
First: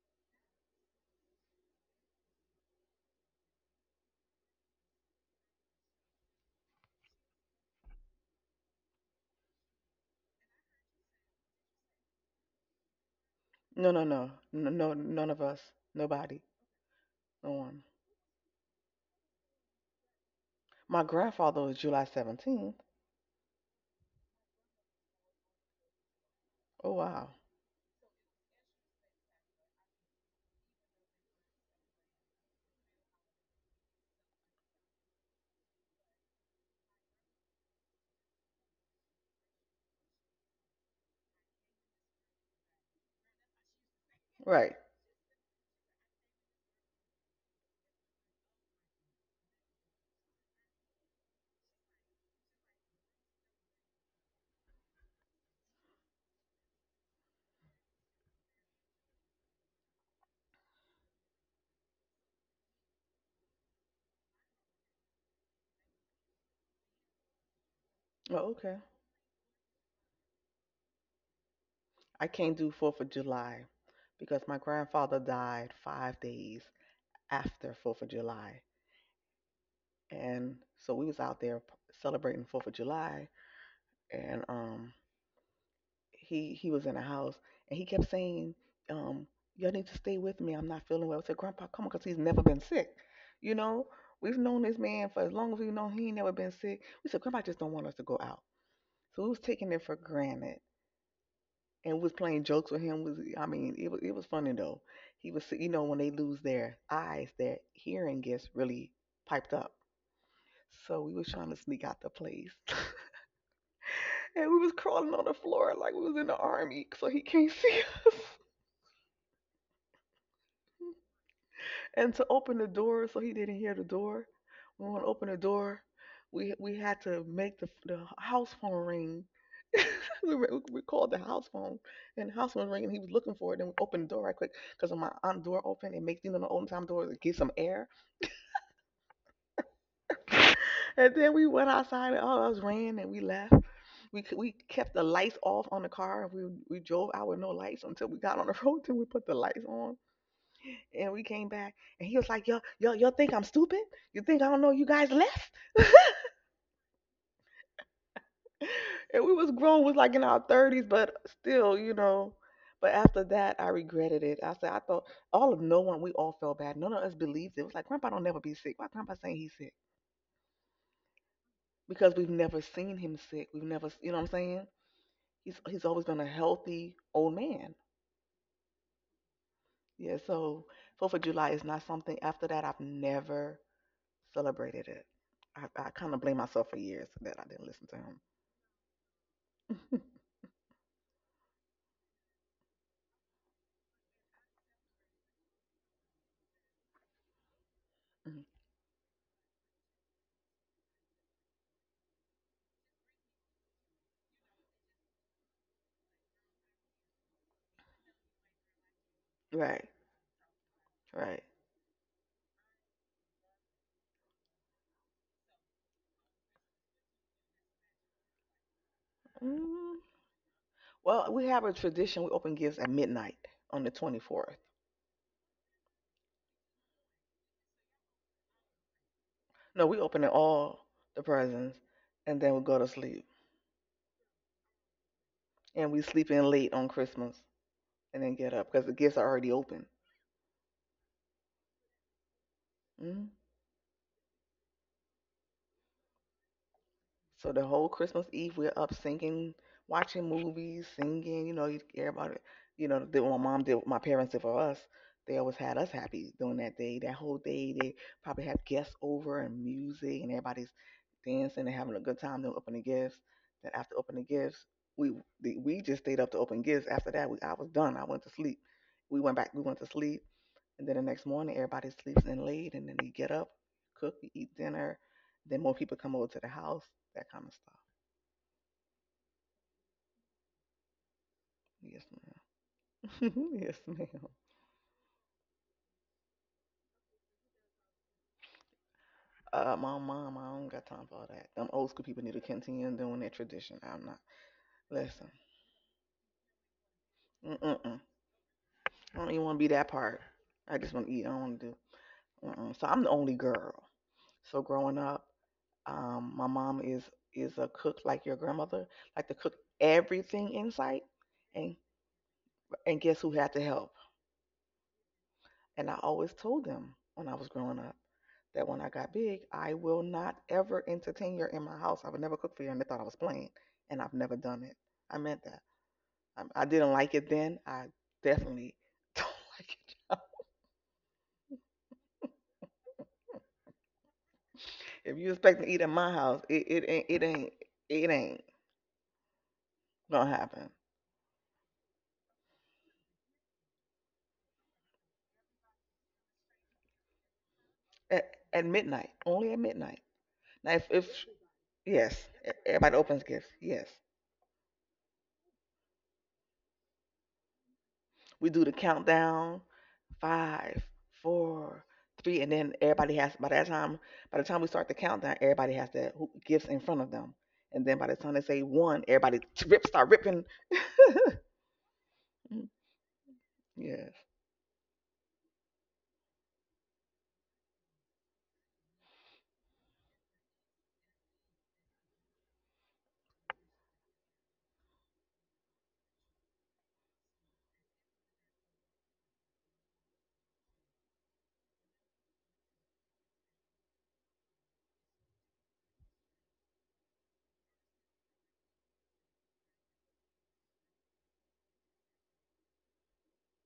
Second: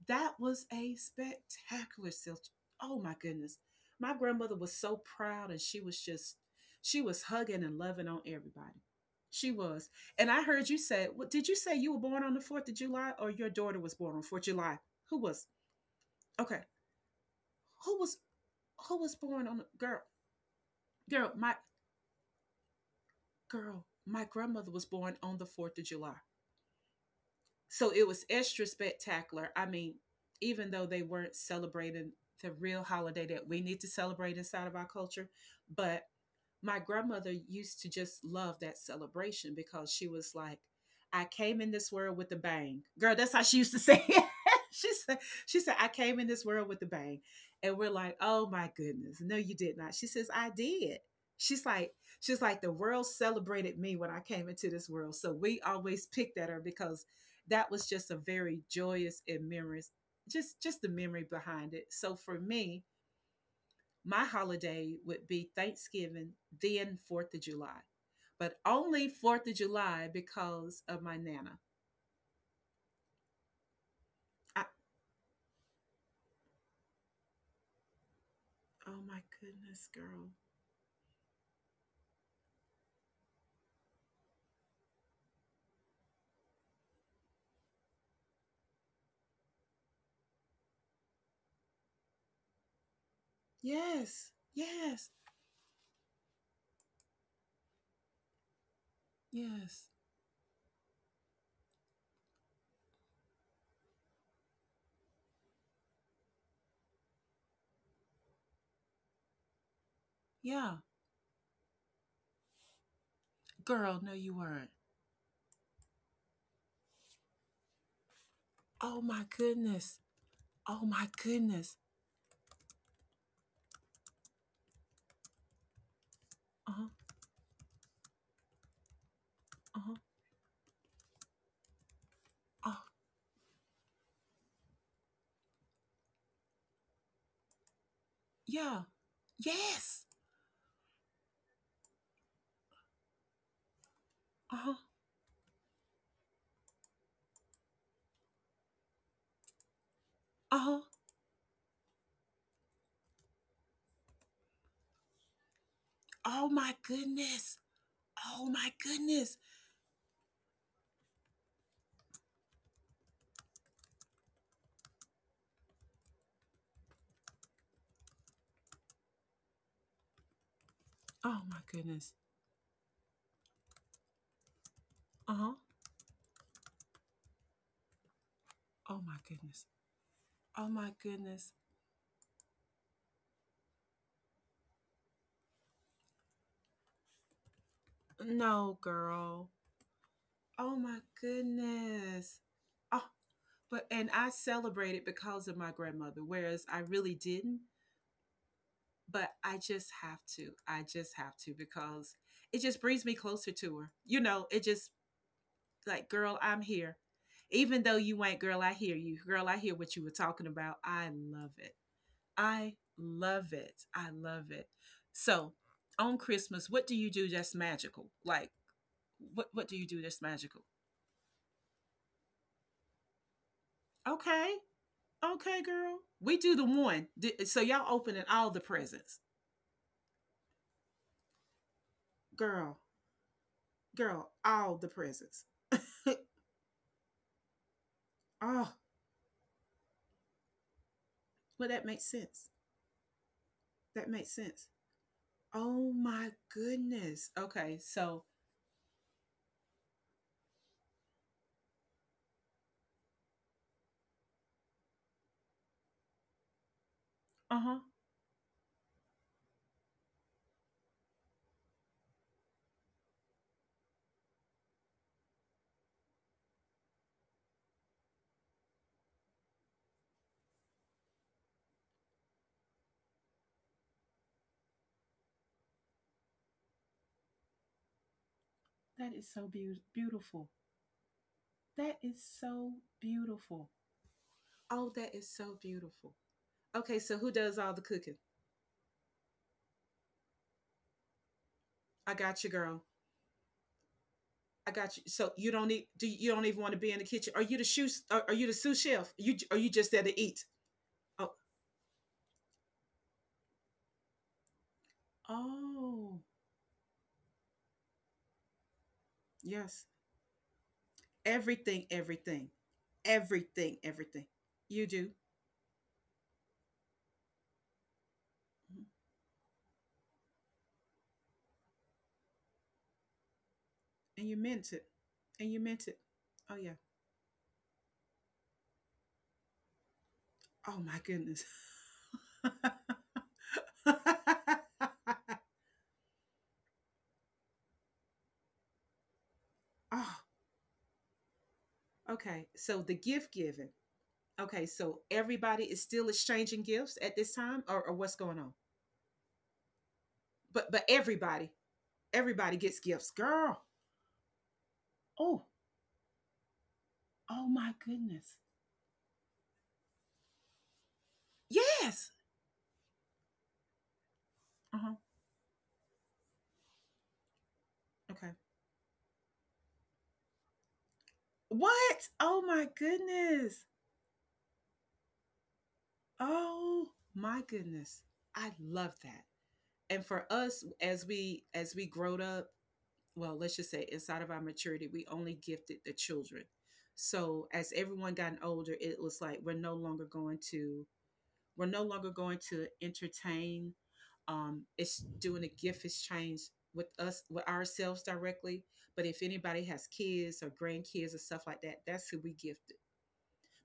That was a spectacular celebration. Oh my goodness. My grandmother was so proud and she was hugging and loving on everybody. She was. And I heard you say, what did you say, you were born on the 4th of July or your daughter No, was no, born on no, 4th of no, July? no. Who None of was? us. Nobody. Okay. No one. Who was, who was born on the girl My girl, my grandfather was July 17th. girl, my grandmother was born on the 4th of July. Oh, wow. So it was extra spectacular. I mean, even though they weren't celebrating the real holiday that we need to celebrate inside of our culture, but my grandmother used to just love that celebration because she was like, I came in this world with a bang. Girl, that's how she used to say it. Right. she said, she said, I came in this world with a bang. And we're like, oh my goodness. No, you did not. She says, I did. She's like, she's like, the world celebrated me when I came into this world. So we always picked at her because that was just a very joyous just the memory behind it. So for me, my holiday would be Thanksgiving, then 4th of July, Oh, but okay. only 4th of July because of my Nana. I can't do 4th of July because my I, grandfather died 5 days after 4th of July. oh my goodness, girl. And so we was out there celebrating 4th of July, and he was in the house and he kept saying um y'all need to stay with me. I'm not feeling well. I said, "Grandpa, come on, cuz he's never been sick." You know, Yes, we've known this yes, man for as long as we've known he ain't never been sick. We said, "Grandpa just don't want us to go out." So we was taking it yes. for granted and was playing jokes with him, was, I mean, it was funny though. He was, you know, when they lose their eyes, their hearing gets really piped up. Yeah, So we was trying to sneak out the place, girl, no, you and we weren't. was crawling on the floor like we was in the army, so he can't see us. Oh my goodness. Oh my goodness. And to open the door, so he didn't hear the door. We want to open the door. We Uh we huh, had to make the house phone ring. uh huh. We, we called the house phone, and the house phone was Oh, ringing. He was looking for it, and we opened the door right quick because my aunt door open and makes, you know, the old time door to get some air. yeah, yes. And then we went outside, and all, oh, it was ran, and we left. We Uh we huh, kept the lights off on the car, and we drove out with no lights until we got on the road. Till we put the lights on, uh huh. and we came back, and he was like, "Yo, yo, y'all think I'm stupid? You think I don't know you guys left?" Oh my goodness. Oh my And we goodness. was grown, was like in our thirties, but still. But after that, I regretted it. I said, I thought all of no one, we all felt bad. None of us believed it. It was like Grandpa don't never be sick. Why Grandpa saying he's sick? Oh my Because goodness. we've never seen him sick. We've never, you know what I'm saying? Uh huh. He's always been a healthy old man. Oh my goodness. Yeah. So Oh my Fourth of July goodness. is not something. After that, I've never celebrated it. I kind of blame myself for years that I didn't listen to him. No, girl. Oh my goodness. Oh, but and I celebrated because of my grandmother, whereas I really didn't. Mhm. But I just have to. I just have to because it just brings me closer to her. You know, it just like, girl, I'm here. Even though you ain't, girl, I hear you. Girl, I hear Right, what you were talking about. I right. love it. I love it. I love it. So, on Christmas, what do you do that's magical? Like, what do you Mm. do that's magical? Well, we have a tradition. We open gifts at midnight on the Okay. 24th. Okay, girl. We do the one. So y'all opening all the presents. No, we open it all the presents and then we go Girl, to sleep. girl, all the presents. And we oh, sleep in late on Christmas and then get up well, because the gifts are already open. that makes sense. Hmm. That makes sense. Oh my goodness. So the Okay, whole Christmas so, Eve, we're up singing, watching movies, singing. You know, you care about it. You know, did what my mom did, what my parents did for us. They always had us happy during that day. That whole uh day, huh. they probably have guests over and music, and everybody's dancing and having a good time. Then open the gifts. Then after opening the gifts, we we just stayed up to open gifts. After that, I was done. I went to sleep. We went back. We went to sleep. And then the next morning, everybody sleeps in late, and then they get up, cook, we eat dinner. Then more people come over to the house, that kind of stuff. That is beautiful. That Yes, is so ma'am. beautiful. Yes, ma'am. Oh, that is so beautiful. Okay, so who does all the cooking? My mom, I don't got time for all that. Them old school I people need to got you, girl. continue doing their tradition. I'm not. I got you. Listen. So you don't need. Do you don't even want to be in the kitchen? Are you the shoe? Mm-mm-mm. Are you the sous chef? I don't You even want to are, be you that just there part. to eat? I just want to eat. I Oh. don't want to do. Mm-mm. So I'm the only girl. So growing up, Oh, my mom is a cook like your grandmother, like to cook yes. everything in sight. And Everything, everything, and guess who had to everything, help? everything. You do. And I always told them when I was growing up that when Mhm. I got big, I will not ever entertain you in my house. I would never cook for you. And they thought I was playing. And I've And never you done it. meant it. I meant And that. you meant it. Oh, I yeah. didn't like it then. I definitely don't like it now. Oh, my goodness. If you expect me to eat at my house, it ain't oh, gonna happen. okay. So the gift giving. Okay. So everybody is still exchanging gifts at this time, or what's At, going on? at midnight, only at midnight. But Now, but if everybody, yes, Everybody gets everybody gifts, opens gifts. girl. Yes, Oh, oh my goodness. we do the countdown. Five, four, Yes. three, and then everybody has. By that time, by the time we Uh start the huh. countdown, everybody has their gifts in front of them, and then by the time Okay. they say one, everybody rip start ripping. What? Oh my Mm, goodness. yes, Oh my goodness. I love that. And for us as we growed up, well, let's just say inside of our maturity, we only gifted the children. So as everyone gotten older, it was like we're no longer going to entertain. It's doing a gift exchange with us with ourselves directly. But if anybody has kids or grandkids or stuff like that, that's who we give.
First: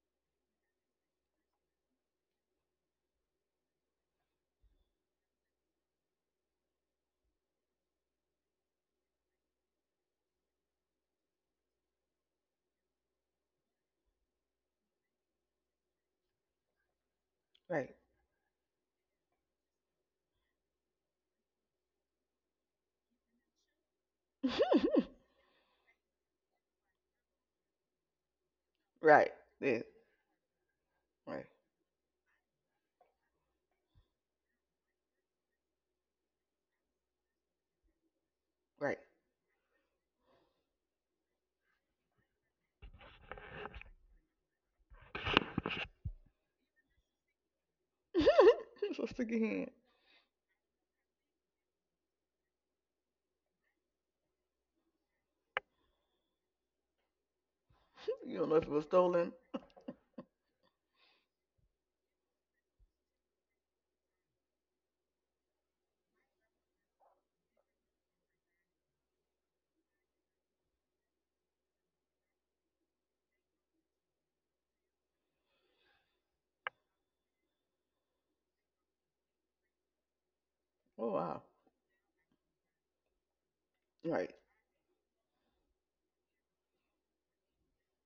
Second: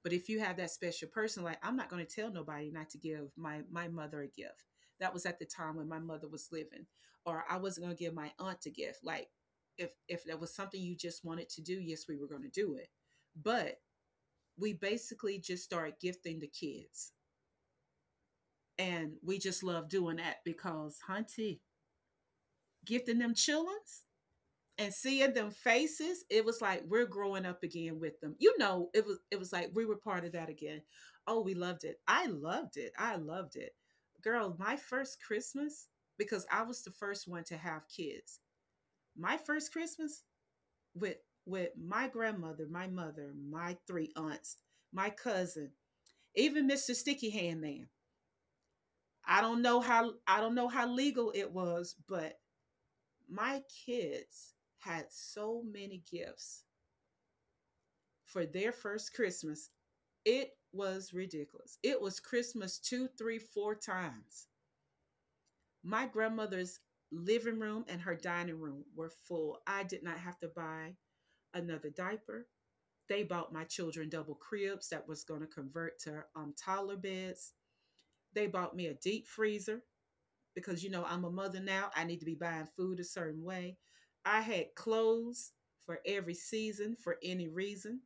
But if you have that special person, like I'm not going to tell nobody not to give my mother a gift. That was at the time when my mother was living, or I wasn't going to give my aunt a gift. Like if that was something you just wanted to do, yes, we were going to do it. But we basically just started gifting the kids, right, and we just love doing that because, hunty, gifting them chillins and seeing them faces, it was like we're growing up again with them. You know, it was right, it was like yeah, we were part of that again. Oh, right, we loved it. I loved it. I loved it. Girl, my first Christmas because I was the first one to have kids. right. My first Christmas with my grandmother, my mother, my three aunts, my cousin, even Mr. Sticky Hand Man. So stick your hand. I don't know how legal it was, but my kids had so many gifts You for don't know if it their was first stolen. Christmas. It was ridiculous. It was Christmas two, three, four times. My grandmother's living room and her dining room were full. I did not have to buy another diaper. They bought my children double cribs that was going to convert to toddler beds. They bought me a deep freezer because, you know, Oh I'm a wow, mother now. I need to be buying food a certain way. right. I had clothes for every season, for any reason.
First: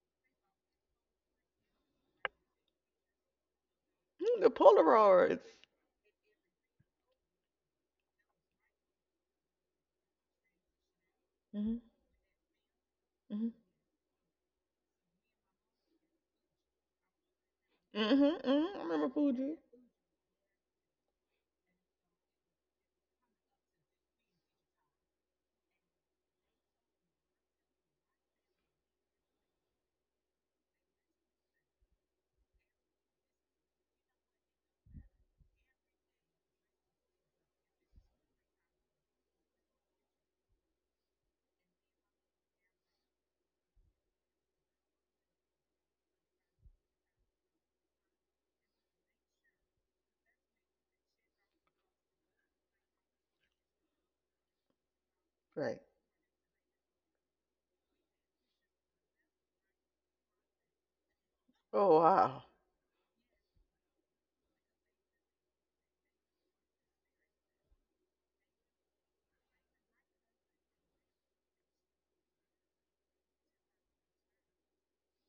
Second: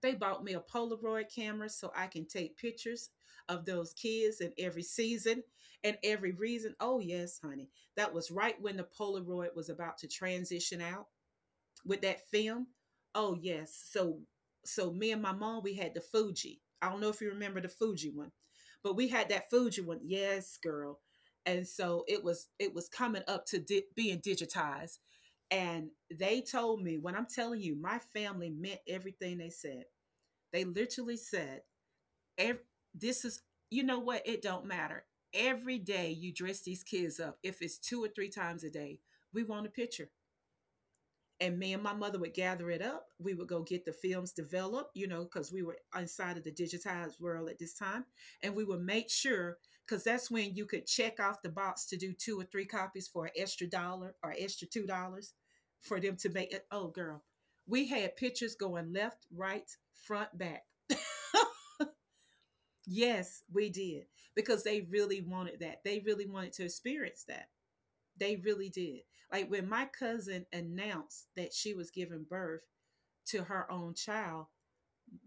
They bought me a Polaroid camera so I can take pictures of those Mm, kids the in every Polaroids. season and every reason. Oh, yes, honey. That was right when the Polaroid was about to transition out Mhm, with that film. Oh, mhm, yes. So me and my mom, we had the Fuji. I don't know if you remember the Fuji mhm, one, mhm. I but we remember had that Fuji. Fuji one. Yes, girl. And so it was coming up to being digitized. And they told me, when I'm telling you, my family meant everything they said. They literally said, ev- "This is, you know what? It don't matter. Every day you dress these kids up. If it's two or three times a day, we want a picture." And me and my mother would gather it up. We would go get the films developed, you know, because we were inside of the digitized world at this time. And we would make sure, because that's when you could check off the box to do two or three copies for an extra dollar or extra $2 Right. for them to make it. Oh, girl, we had pictures going left, right, front, back. Oh wow. Yes, we did because they really wanted that. They really wanted to experience that. They really did. Like when my cousin announced that she was giving birth to her own child,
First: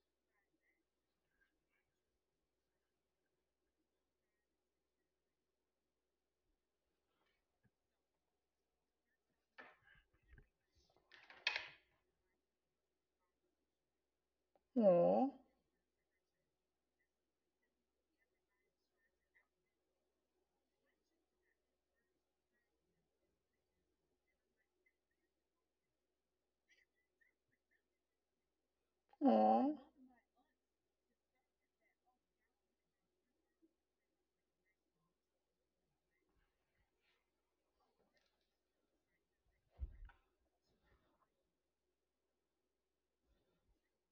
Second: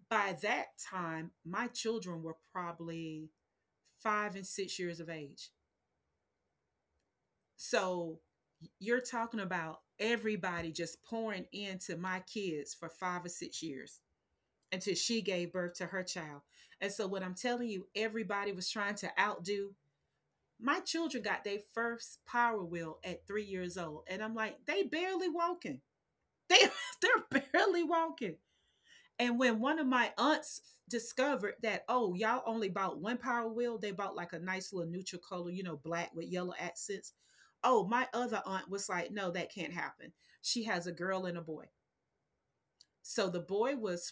by that time, my children were probably 5 and 6 years of age. So you're talking about everybody just pouring into my kids for 5 or 6 years until she gave birth to her child. And so, what I'm telling you, everybody was trying to outdo. My children got their first power wheel at 3 years old. And I'm like, they barely walking. They they're barely walking. Aw, And when aw. one of my aunts discovered that, oh, y'all only bought one power wheel, they bought like a nice little neutral color, you know, black with yellow accents. Oh, my other aunt was like, no, that can't happen. She has a girl and a boy. So the boy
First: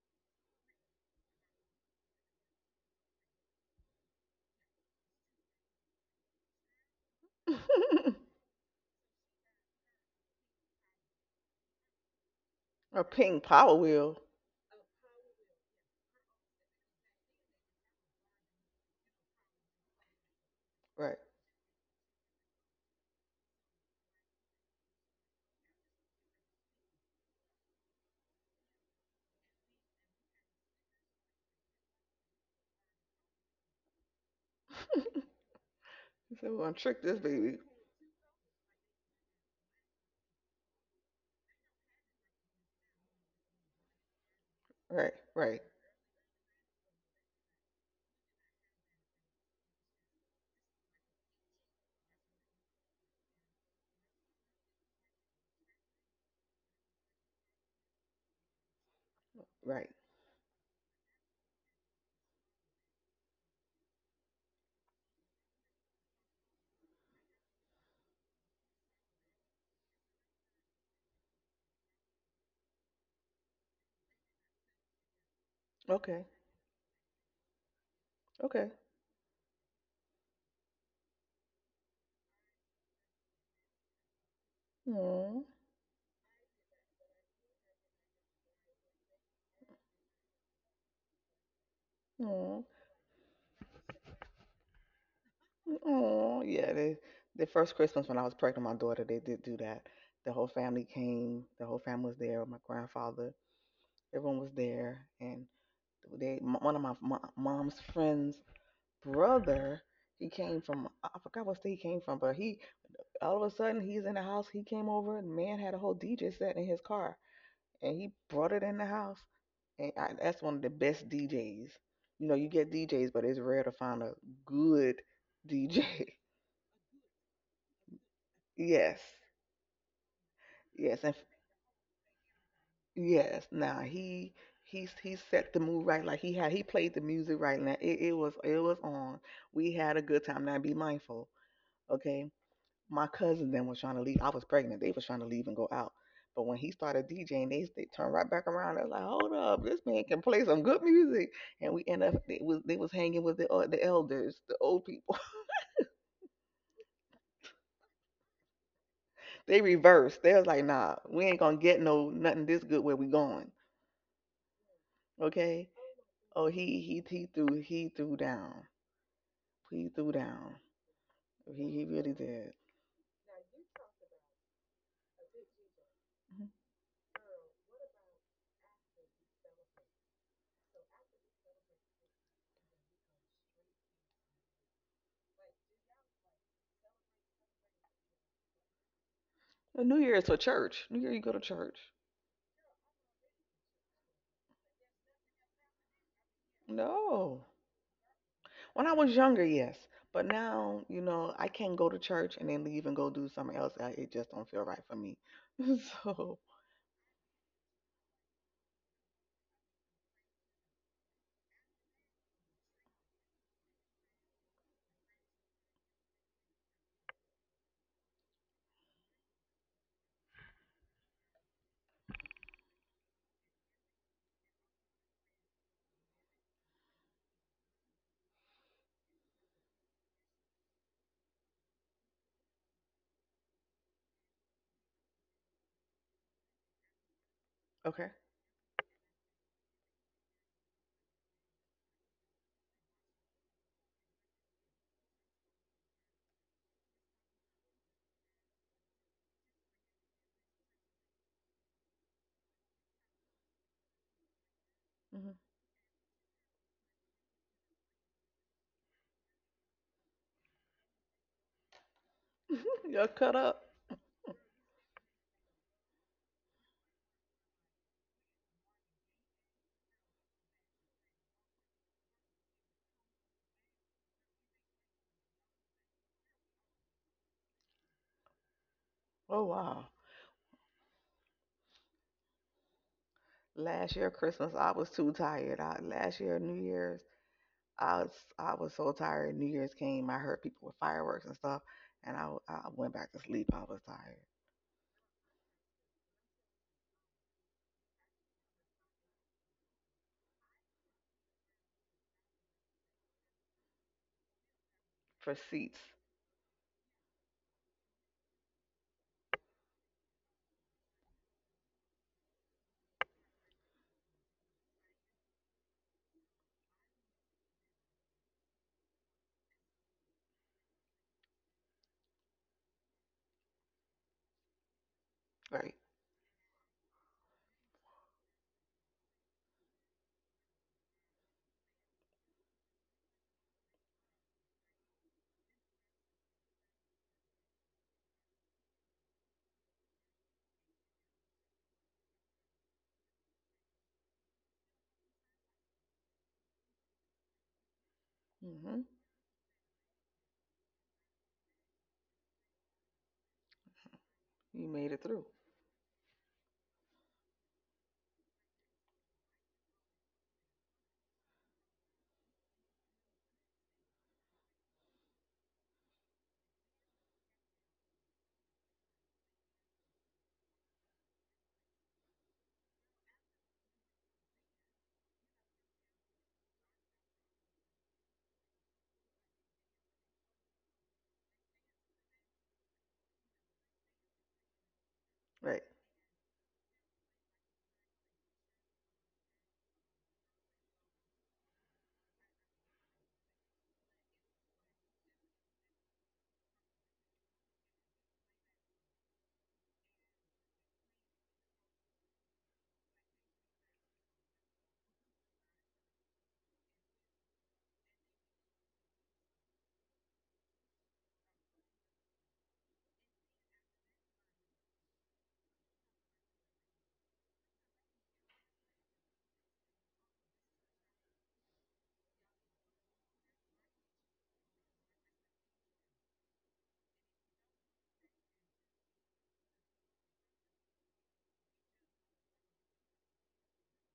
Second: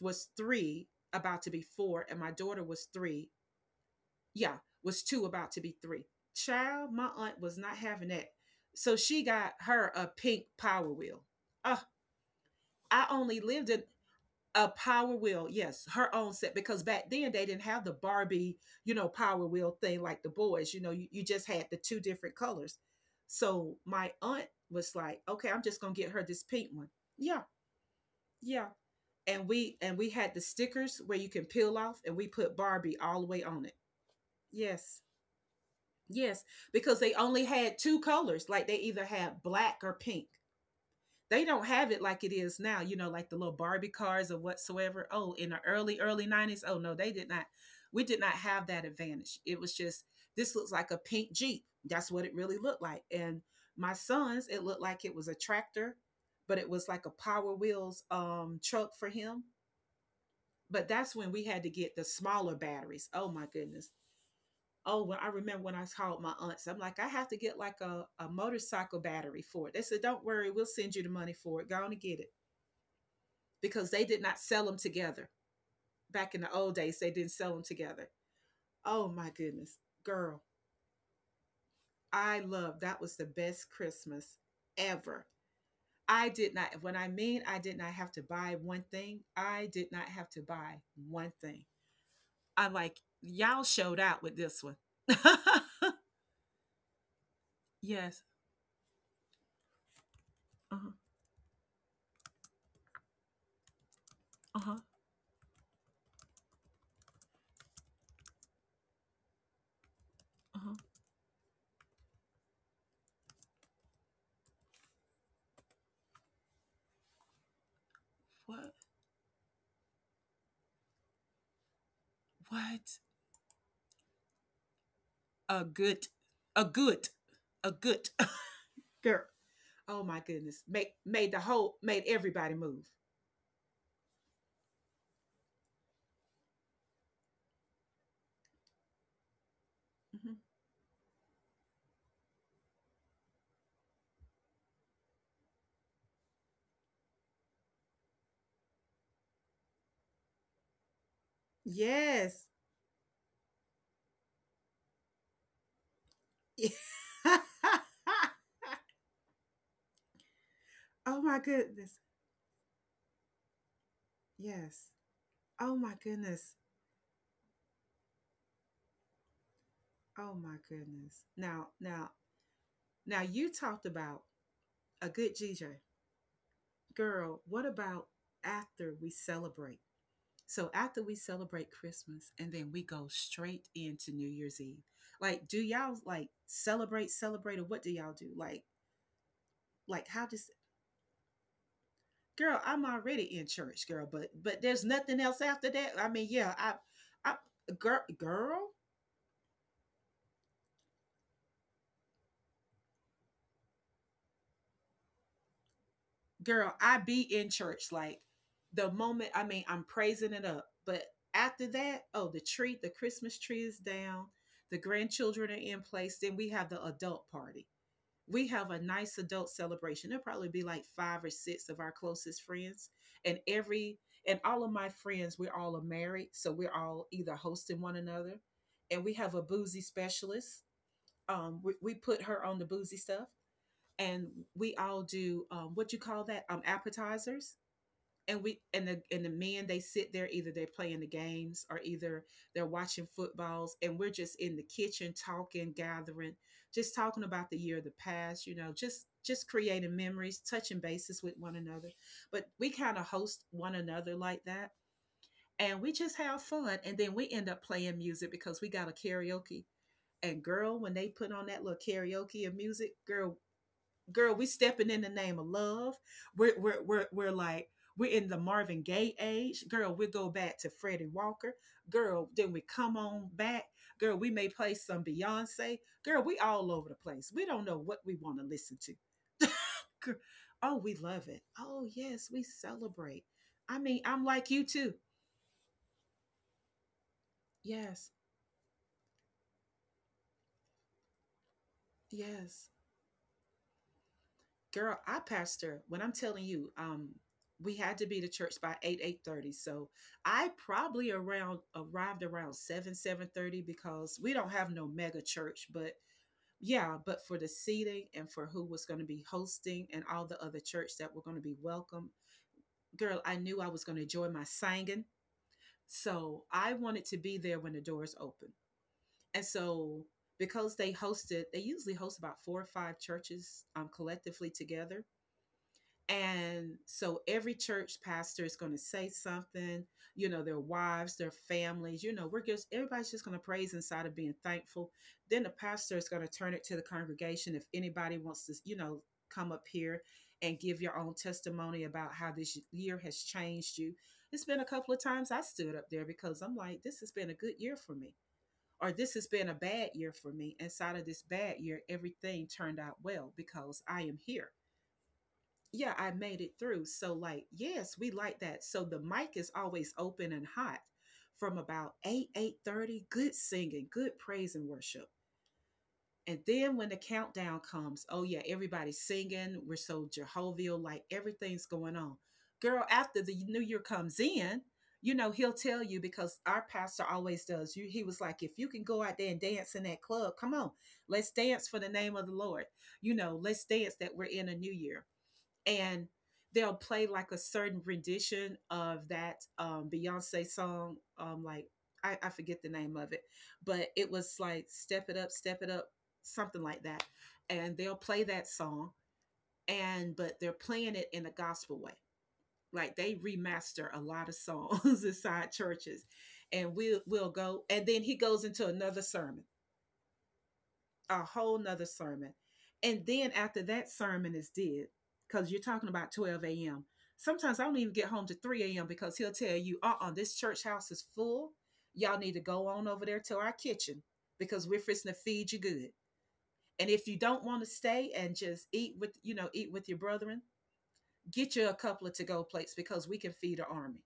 was three, about to be four, and my daughter was three, yeah, was two, about to be three. Child, my aunt was not having that. So she got her a pink power wheel. Uh, A I only pink lived power in wheel. a power wheel, yes, her own set because back then they didn't have the Barbie, you know, power wheel thing like the boys. You know, you, Right. you just had the two different colors. So my aunt was like, okay, I'm just gonna get her this pink one. Yeah, yeah. And we had the stickers where you can peel off and we put Barbie all the way on it. Yes. He Yes, said, we're gonna because trick they this only baby. had two colors. Like they either had black or pink. They don't have it like it is now, you know, like the little Barbie cars or whatsoever. Right, Oh, in the right, early, early 90s. Oh, no, they did not. We did not have that advantage. It was just, this looks like a pink Jeep. That's what it really looked like. And my son's, it looked like it was a tractor, but it was like a Power Wheels truck for him. right. But that's when we had to get the smaller batteries. Oh, my goodness. Oh, when I remember when I called my aunts, I'm like, I have to get like a motorcycle battery for it. They said, don't worry, we'll send you the money for it. Go on and get it. Because they did not sell them together. Okay, Back in the old days, they didn't sell them together. okay. Oh my goodness. Girl, I love that was the best Christmas ever. Aw, I did not, when I mean I did not have to buy one thing, I did not have to buy one thing. aw, I'm like, y'all showed out with this one. aw. Yeah, the first Christmas when Yes. I was pregnant with my daughter, they did do that. The whole Uh family huh. came, the whole family was there, my grandfather, everyone was Uh huh. there. And one of my mom's friends' brother, he Uh came huh. from, I forgot what state he came from, but he, all of a sudden, he's in the house, he came over, and the man had a whole DJ set in his car, and he brought it What? in the house. And that's one of the best DJs. You know, you get What DJs, but it's rare to find a good a good, DJ. a good, a good Yes, girl. Oh my goodness, made yes, made the whole made everybody move. yes. Now he set the mood right. Like he played the music right. Now it was on. We had a Mhm. good time. Now be mindful, okay? My cousin then was trying to leave. I was pregnant. They was trying to leave and go out. But when he started DJing, they turned right back around. I was like, "Hold up, this man can play some good music." And we end up Yes. they was hanging with the elders, the old people. They reversed. They was like, "Nah, Oh my we ain't gonna get goodness. no nothing this good where we going." Yes. Oh Okay. my goodness. Oh, he threw down. He threw Oh my down. goodness. Now, He now, really did. now, you talked about a good GJ girl. What about after we celebrate? So after we celebrate Christmas and then we go straight into New Year's Eve. Like, do y'all like celebrate, or what do y'all do? Mhm. Like New how Year is for does. church. New Year you go to church. Girl, I'm already in church, girl, but there's nothing else after that. I mean, yeah, I No. girl girl, When I was younger, yes, but now, I can't go to church and then leave and go do something else. It just don't feel right for me. So, girl, I be in church. Like the moment, I mean, I'm praising it up. But after that, oh, the tree, the Christmas tree is down, the grandchildren are in place, then we have the adult party, we have a nice adult celebration. There'll probably be like five or six of our closest friends. And every and all of my friends, we're all married. So we're all either hosting one another. And we have a boozy specialist. We put her on the boozy stuff. And we all do what you call that? Appetizers, okay. and we and the men, they sit there either they're playing the games or either they're watching footballs, and we're just in the kitchen talking, gathering, just talking about the year of the past, you know, just creating memories, touching bases with one another, but we kind of host one another like that. Hmm. And we just have fun, and then we end up playing music because we got a karaoke. And girl, when they put on that little karaoke and music, You're girl, cut up. girl, we stepping in the name of love. We're like we're in the Marvin Gaye age, girl. We go back to Freddie Walker, girl. Then we come on back, girl. We may play some Beyonce, girl. We all over the place. We don't know what we want to listen to. Oh wow! Gir- oh, we love it. Oh yes, we celebrate. I mean, Last year I'm like you Christmas, I too. was too tired. Last year New Year's, Yes, I was I was so tired. New Year's came, I heard people with fireworks and stuff, and I yes. I went back to sleep. I was tired. Girl, I pastor, when I'm telling you, we had to be to church by 8 8:30. So I probably around arrived around 7 7:30 because we don't have no mega For church, seats, but yeah, but for the seating and for who was going to be hosting and all the other church that were going to be welcome, girl, I knew I was going to enjoy my singing, so I wanted to be there when the doors open. And so because they usually host about 4 or 5 churches collectively together. right? And so every church pastor is going to say something, you know, their wives, their families, you know, we're just, everybody's just going to praise inside of being thankful. Then the pastor is going to turn it to the congregation. If anybody wants to, you know, come up here and give your own testimony about how this year has changed you. It's been a couple of times I stood up there because I'm like, this has been a good year for me, Hmm. or this has been a bad year for me. Inside of this bad year, everything turned out well because I am here. You made it through, Yeah, I made it through. So, like, yes, we like that. So the mic is always open and hot from about 8, 8:30. Good singing, good praise and worship. And then when the countdown comes, oh yeah, everybody's singing. We're so Jehovial, like everything's going on. Girl, after the new year comes in, you know, he'll tell you because our pastor always does. You He was like, if you can go out there and dance in that club, come on, let's dance for the name of the Lord. You know, let's dance that we're in a new year. right? And they'll play like a certain rendition of that Beyonce song, like I forget the name of it, but it was like "Step It Up, Step It Up," something like that, and they'll play that song, and but they're playing it in a gospel way. Like they remaster a lot of songs inside churches, and we'll go, and then he goes into another sermon, a whole nother sermon. And then after that sermon is did, because you're talking about 12 a.m. Sometimes I don't even get home to 3 a.m. because he'll tell you, this church house is full. Y'all need to go on over there to our kitchen because we're fixing to feed you good. And if you don't want to stay and just eat with, you know, eat with your brethren, get you a couple of to-go plates because we can feed an army.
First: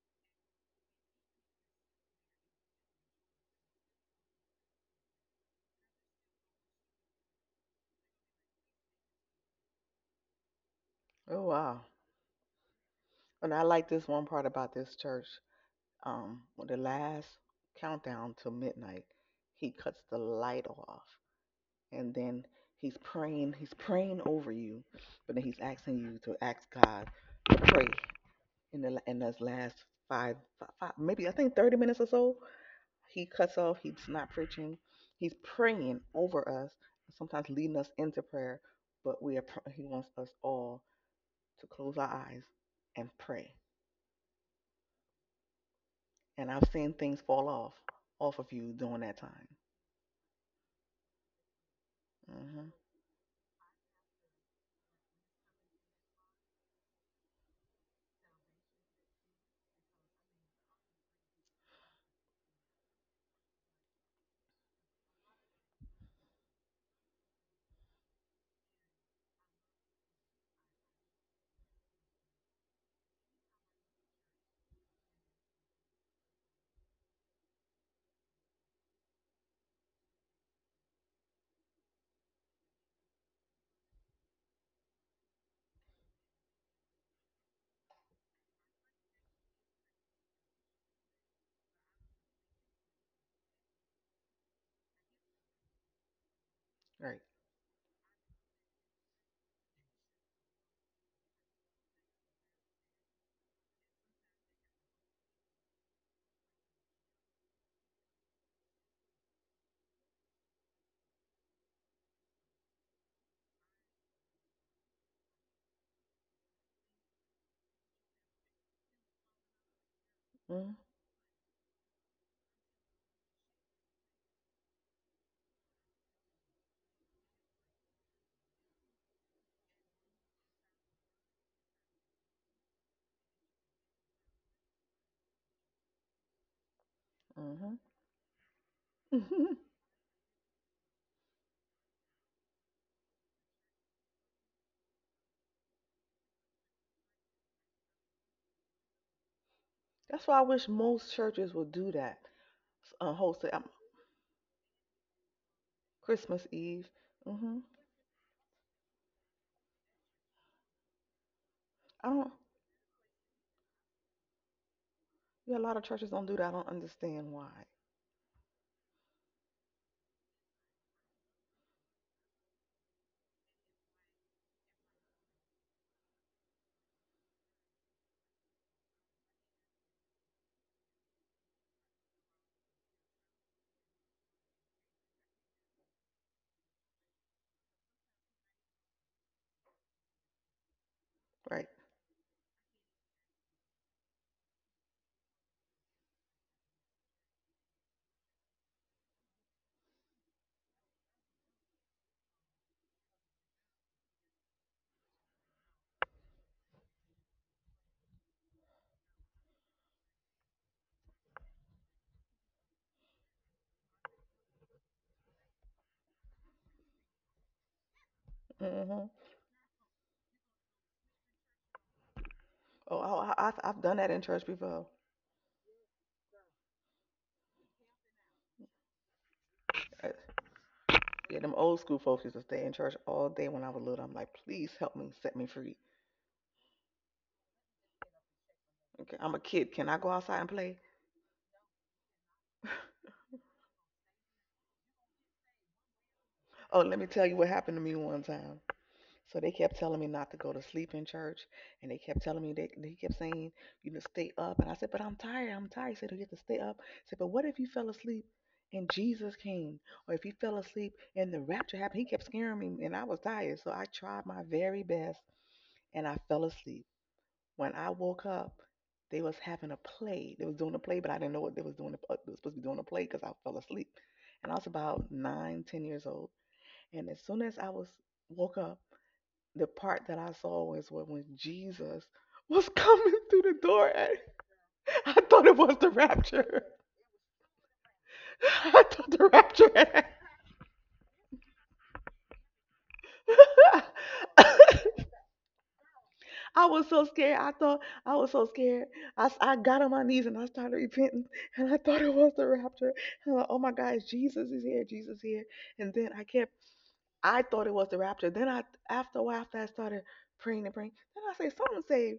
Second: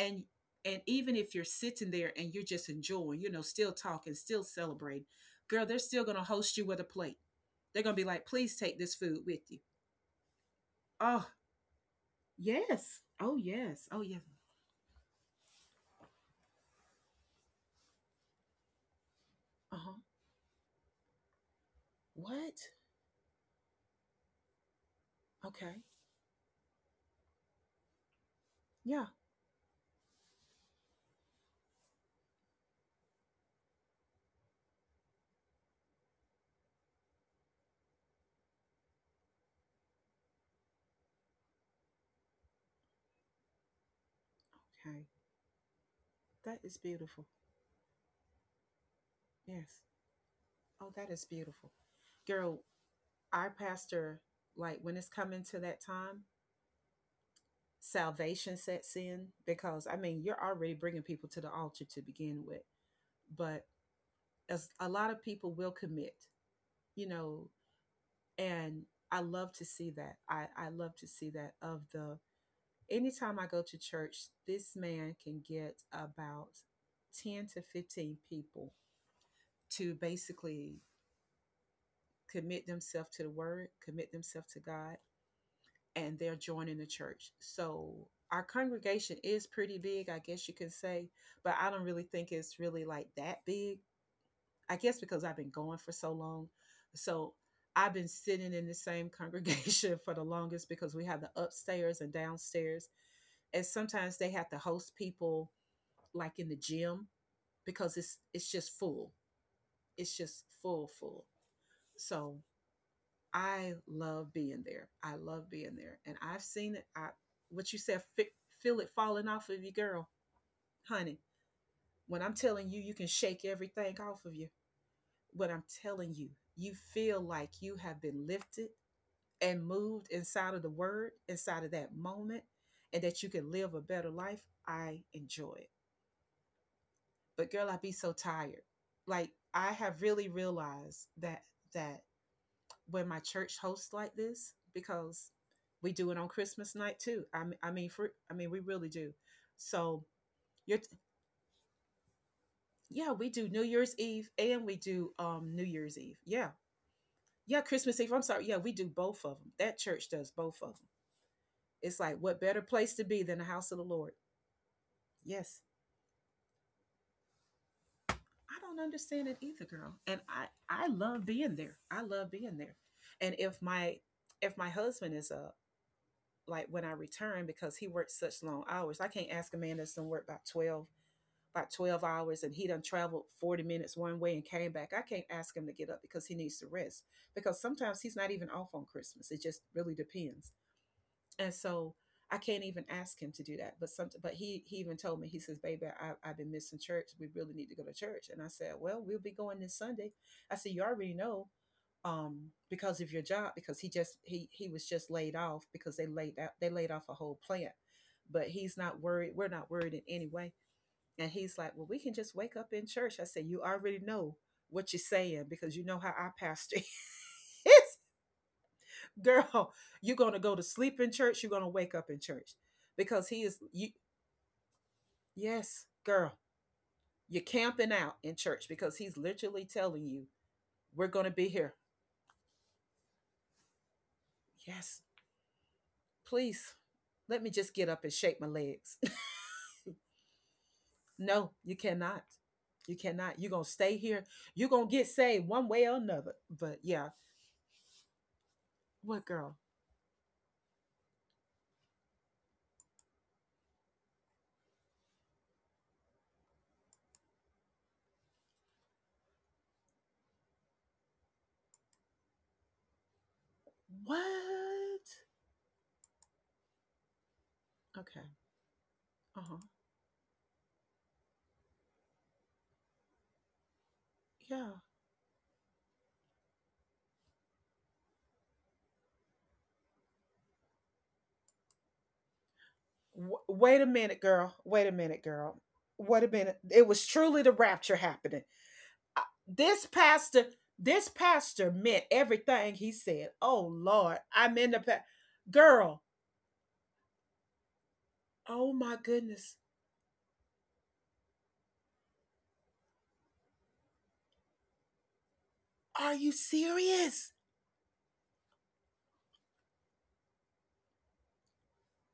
And and even if you're sitting there and you're just enjoying, you know, still talking, still celebrating, girl, they're still going to host you with a plate. They're going to be like, please take this food with you. Oh Oh wow! yes, oh And I like yes, oh this one yes. part about this church. When the last countdown to midnight, he cuts Uh-huh. the light off, and then What? he's praying. He's praying over you, but then he's Okay. asking you to ask God to pray Yeah. in those last five maybe, I think, 30 minutes or so. He cuts off. He's not preaching. He's praying over us, sometimes leading us into prayer. But we are. He wants us all to close our eyes and pray. Okay, And that I've is seen things beautiful. fall off of you during that time. Yes. Oh, that is beautiful, girl. Hmm. Our pastor, like when it's coming to that time, salvation sets in because I mean you're already bringing people to the altar to begin with, but as a lot of people will commit, you know, and I love to see that. I love to see that of the, anytime I go to church, this man can get about 10 to 15 people to basically commit themselves to the word, commit themselves to God, and they're joining the church. So our congregation is pretty big, I guess you can say, but I don't really think it's really like that big. I guess because I've been going for so long. Right. So I've been sitting in the same congregation for the longest because we have the upstairs and downstairs. And sometimes they have to host people like in the gym because it's just full. It's just full, full. So I love being there. I love being there. And I've seen it. I what you said, fi- Feel it falling off of you, girl. Honey, when I'm telling you, you can shake everything off of you. What I'm telling you, you feel like you have been lifted and moved inside of the word, inside of that moment, and that you can live a better life. I enjoy it. But girl, Mm-hmm. I be so tired. Like I have really realized that that when my church hosts like this, because we do it on Christmas night too. I mean, we really do. So That's why I wish you're, most churches would do that. Yeah, we Host do it New Year's Eve and we do New Year's Eve. Christmas Yeah, Eve. Hmm. yeah, Christmas Eve. I'm sorry. Yeah, we do both of them. That church does both of them. It's I like, don't. what better place to be than the house of the Lord? Yeah, a Yes. lot of churches don't do that. I don't understand why. I don't understand it either, girl. And I love being there. I love being there. And if my husband is up, like when I return because he works such long hours, I can't ask a man that's done work about 12 about 12 hours and he done traveled 40 minutes one way and came back. I can't ask him to get up because he needs to rest. Because sometimes he's not even off on Christmas. It just really depends, and Right. so I can't even ask him to do that. But he even told me. He says, "Baby, I've been missing church. We really need to go to church." And I said, "Well, we'll be going this Sunday." I said, "You already know because of your job," because he was just laid off, because they laid off a whole plant, but he's not worried. We're not worried in any way." And he's like, "Well, we can just wake up in church." I said, "You already know what you're saying, because you know how our pastor is." Hmm. Girl, you're going to go to sleep in church, you're going to wake up in church, Oh, I, because I, he I've is, I've you— done that in church before. yes, girl, you're camping out in church because he's literally Uh, telling you we're going to Yeah, be them here. old school folks used to stay in church all day when I was little. I'm like, please help Yes, me, set me free. please, let me just get up and shake my legs. Okay, I'm a kid. Can I go outside and play? No, you cannot, you cannot. You're going to stay here. You're going to get saved one way or another. Oh, But let me yeah. tell you what happened to me one time. What, So they girl? kept telling me not to go to sleep in church, and they kept telling me they kept saying stay up, and I said, but I'm tired, I'm tired. He said, "No, you have to stay up." I said, but what if you fell asleep and Jesus came, or if you fell asleep and the rapture happened? He kept scaring me, and I was tired, so I tried my very What? best, and I fell asleep. When I woke Okay. up, they was Uh-huh. having a play. They was doing a play, but I didn't know what they was doing. They was supposed to be doing a play because I fell asleep, and I was Yeah. about 9, 10 years old. And as soon as I was woke up, the part that I saw was when Jesus was coming through the Wait a door. minute, girl. Wait a I minute, thought it girl. was the Wait a minute. rapture. It was truly the rapture happening. I thought Uh, the rapture. This pastor, this pastor meant everything he said. Oh Lord, I'm in the girl. I was so scared. I thought I was so Oh scared. my I goodness. got on my knees and I started repenting. And I thought it was the rapture. And I'm like, oh my gosh, Jesus is here. Jesus is here. And then Are you serious? I thought it was the rapture. After a while, after I started praying and praying, then something said,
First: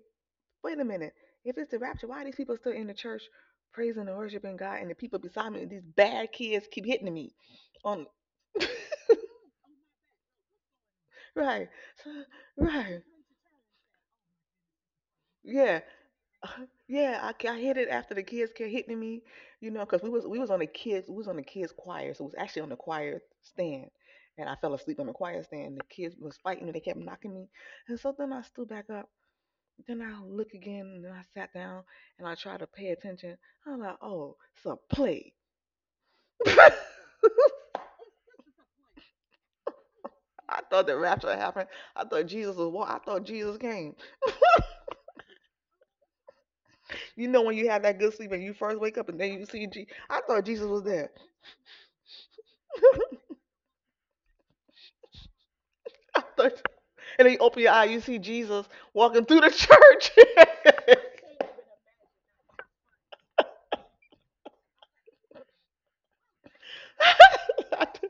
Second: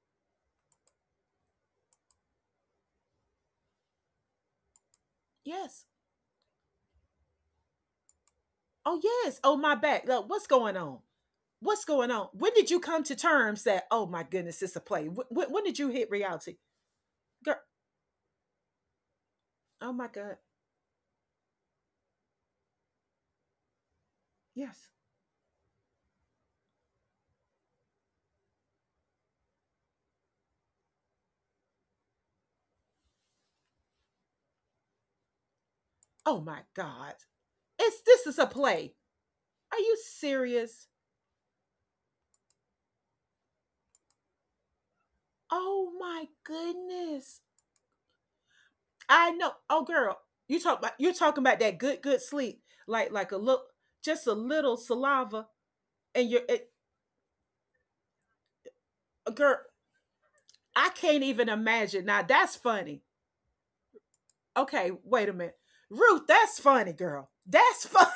wait a minute. If it's the rapture, why are these people still in the church praising and worshiping God and the people beside me, these Yes. bad kids keep hitting me on. Oh yes. Oh my back. Look, what's going on? Right. What's going So- on? When did you come Right. to terms that, oh my goodness, it's a play? When did Yeah, you hit reality, yeah, I, girl? I hit it after the kids kept hitting me, Oh because my god. we was on the kids we was on the kids choir, so it was actually on the choir stand, and I fell Yes. asleep on the choir stand. The kids was fighting me, they kept knocking me, and so then I stood back up. Then I look again, and then I sat down, and I tried to pay attention. I'm like, oh, it's a play. Oh my I god. It's this is a play. Are you serious? thought the rapture happened. I thought Jesus was. I thought Jesus came. Oh my You goodness. know when you have that good sleep and you first wake up and I then you know. see Oh girl, I thought you Jesus talk was about there. you're talking about that good good sleep. Like a look, just a little saliva, I and you're thought, it, and then you open your eye, you see Jesus walking through the girl. church. I can't even imagine. Now that's funny. Okay, wait a minute. Ruth, that's funny, girl. That's fun.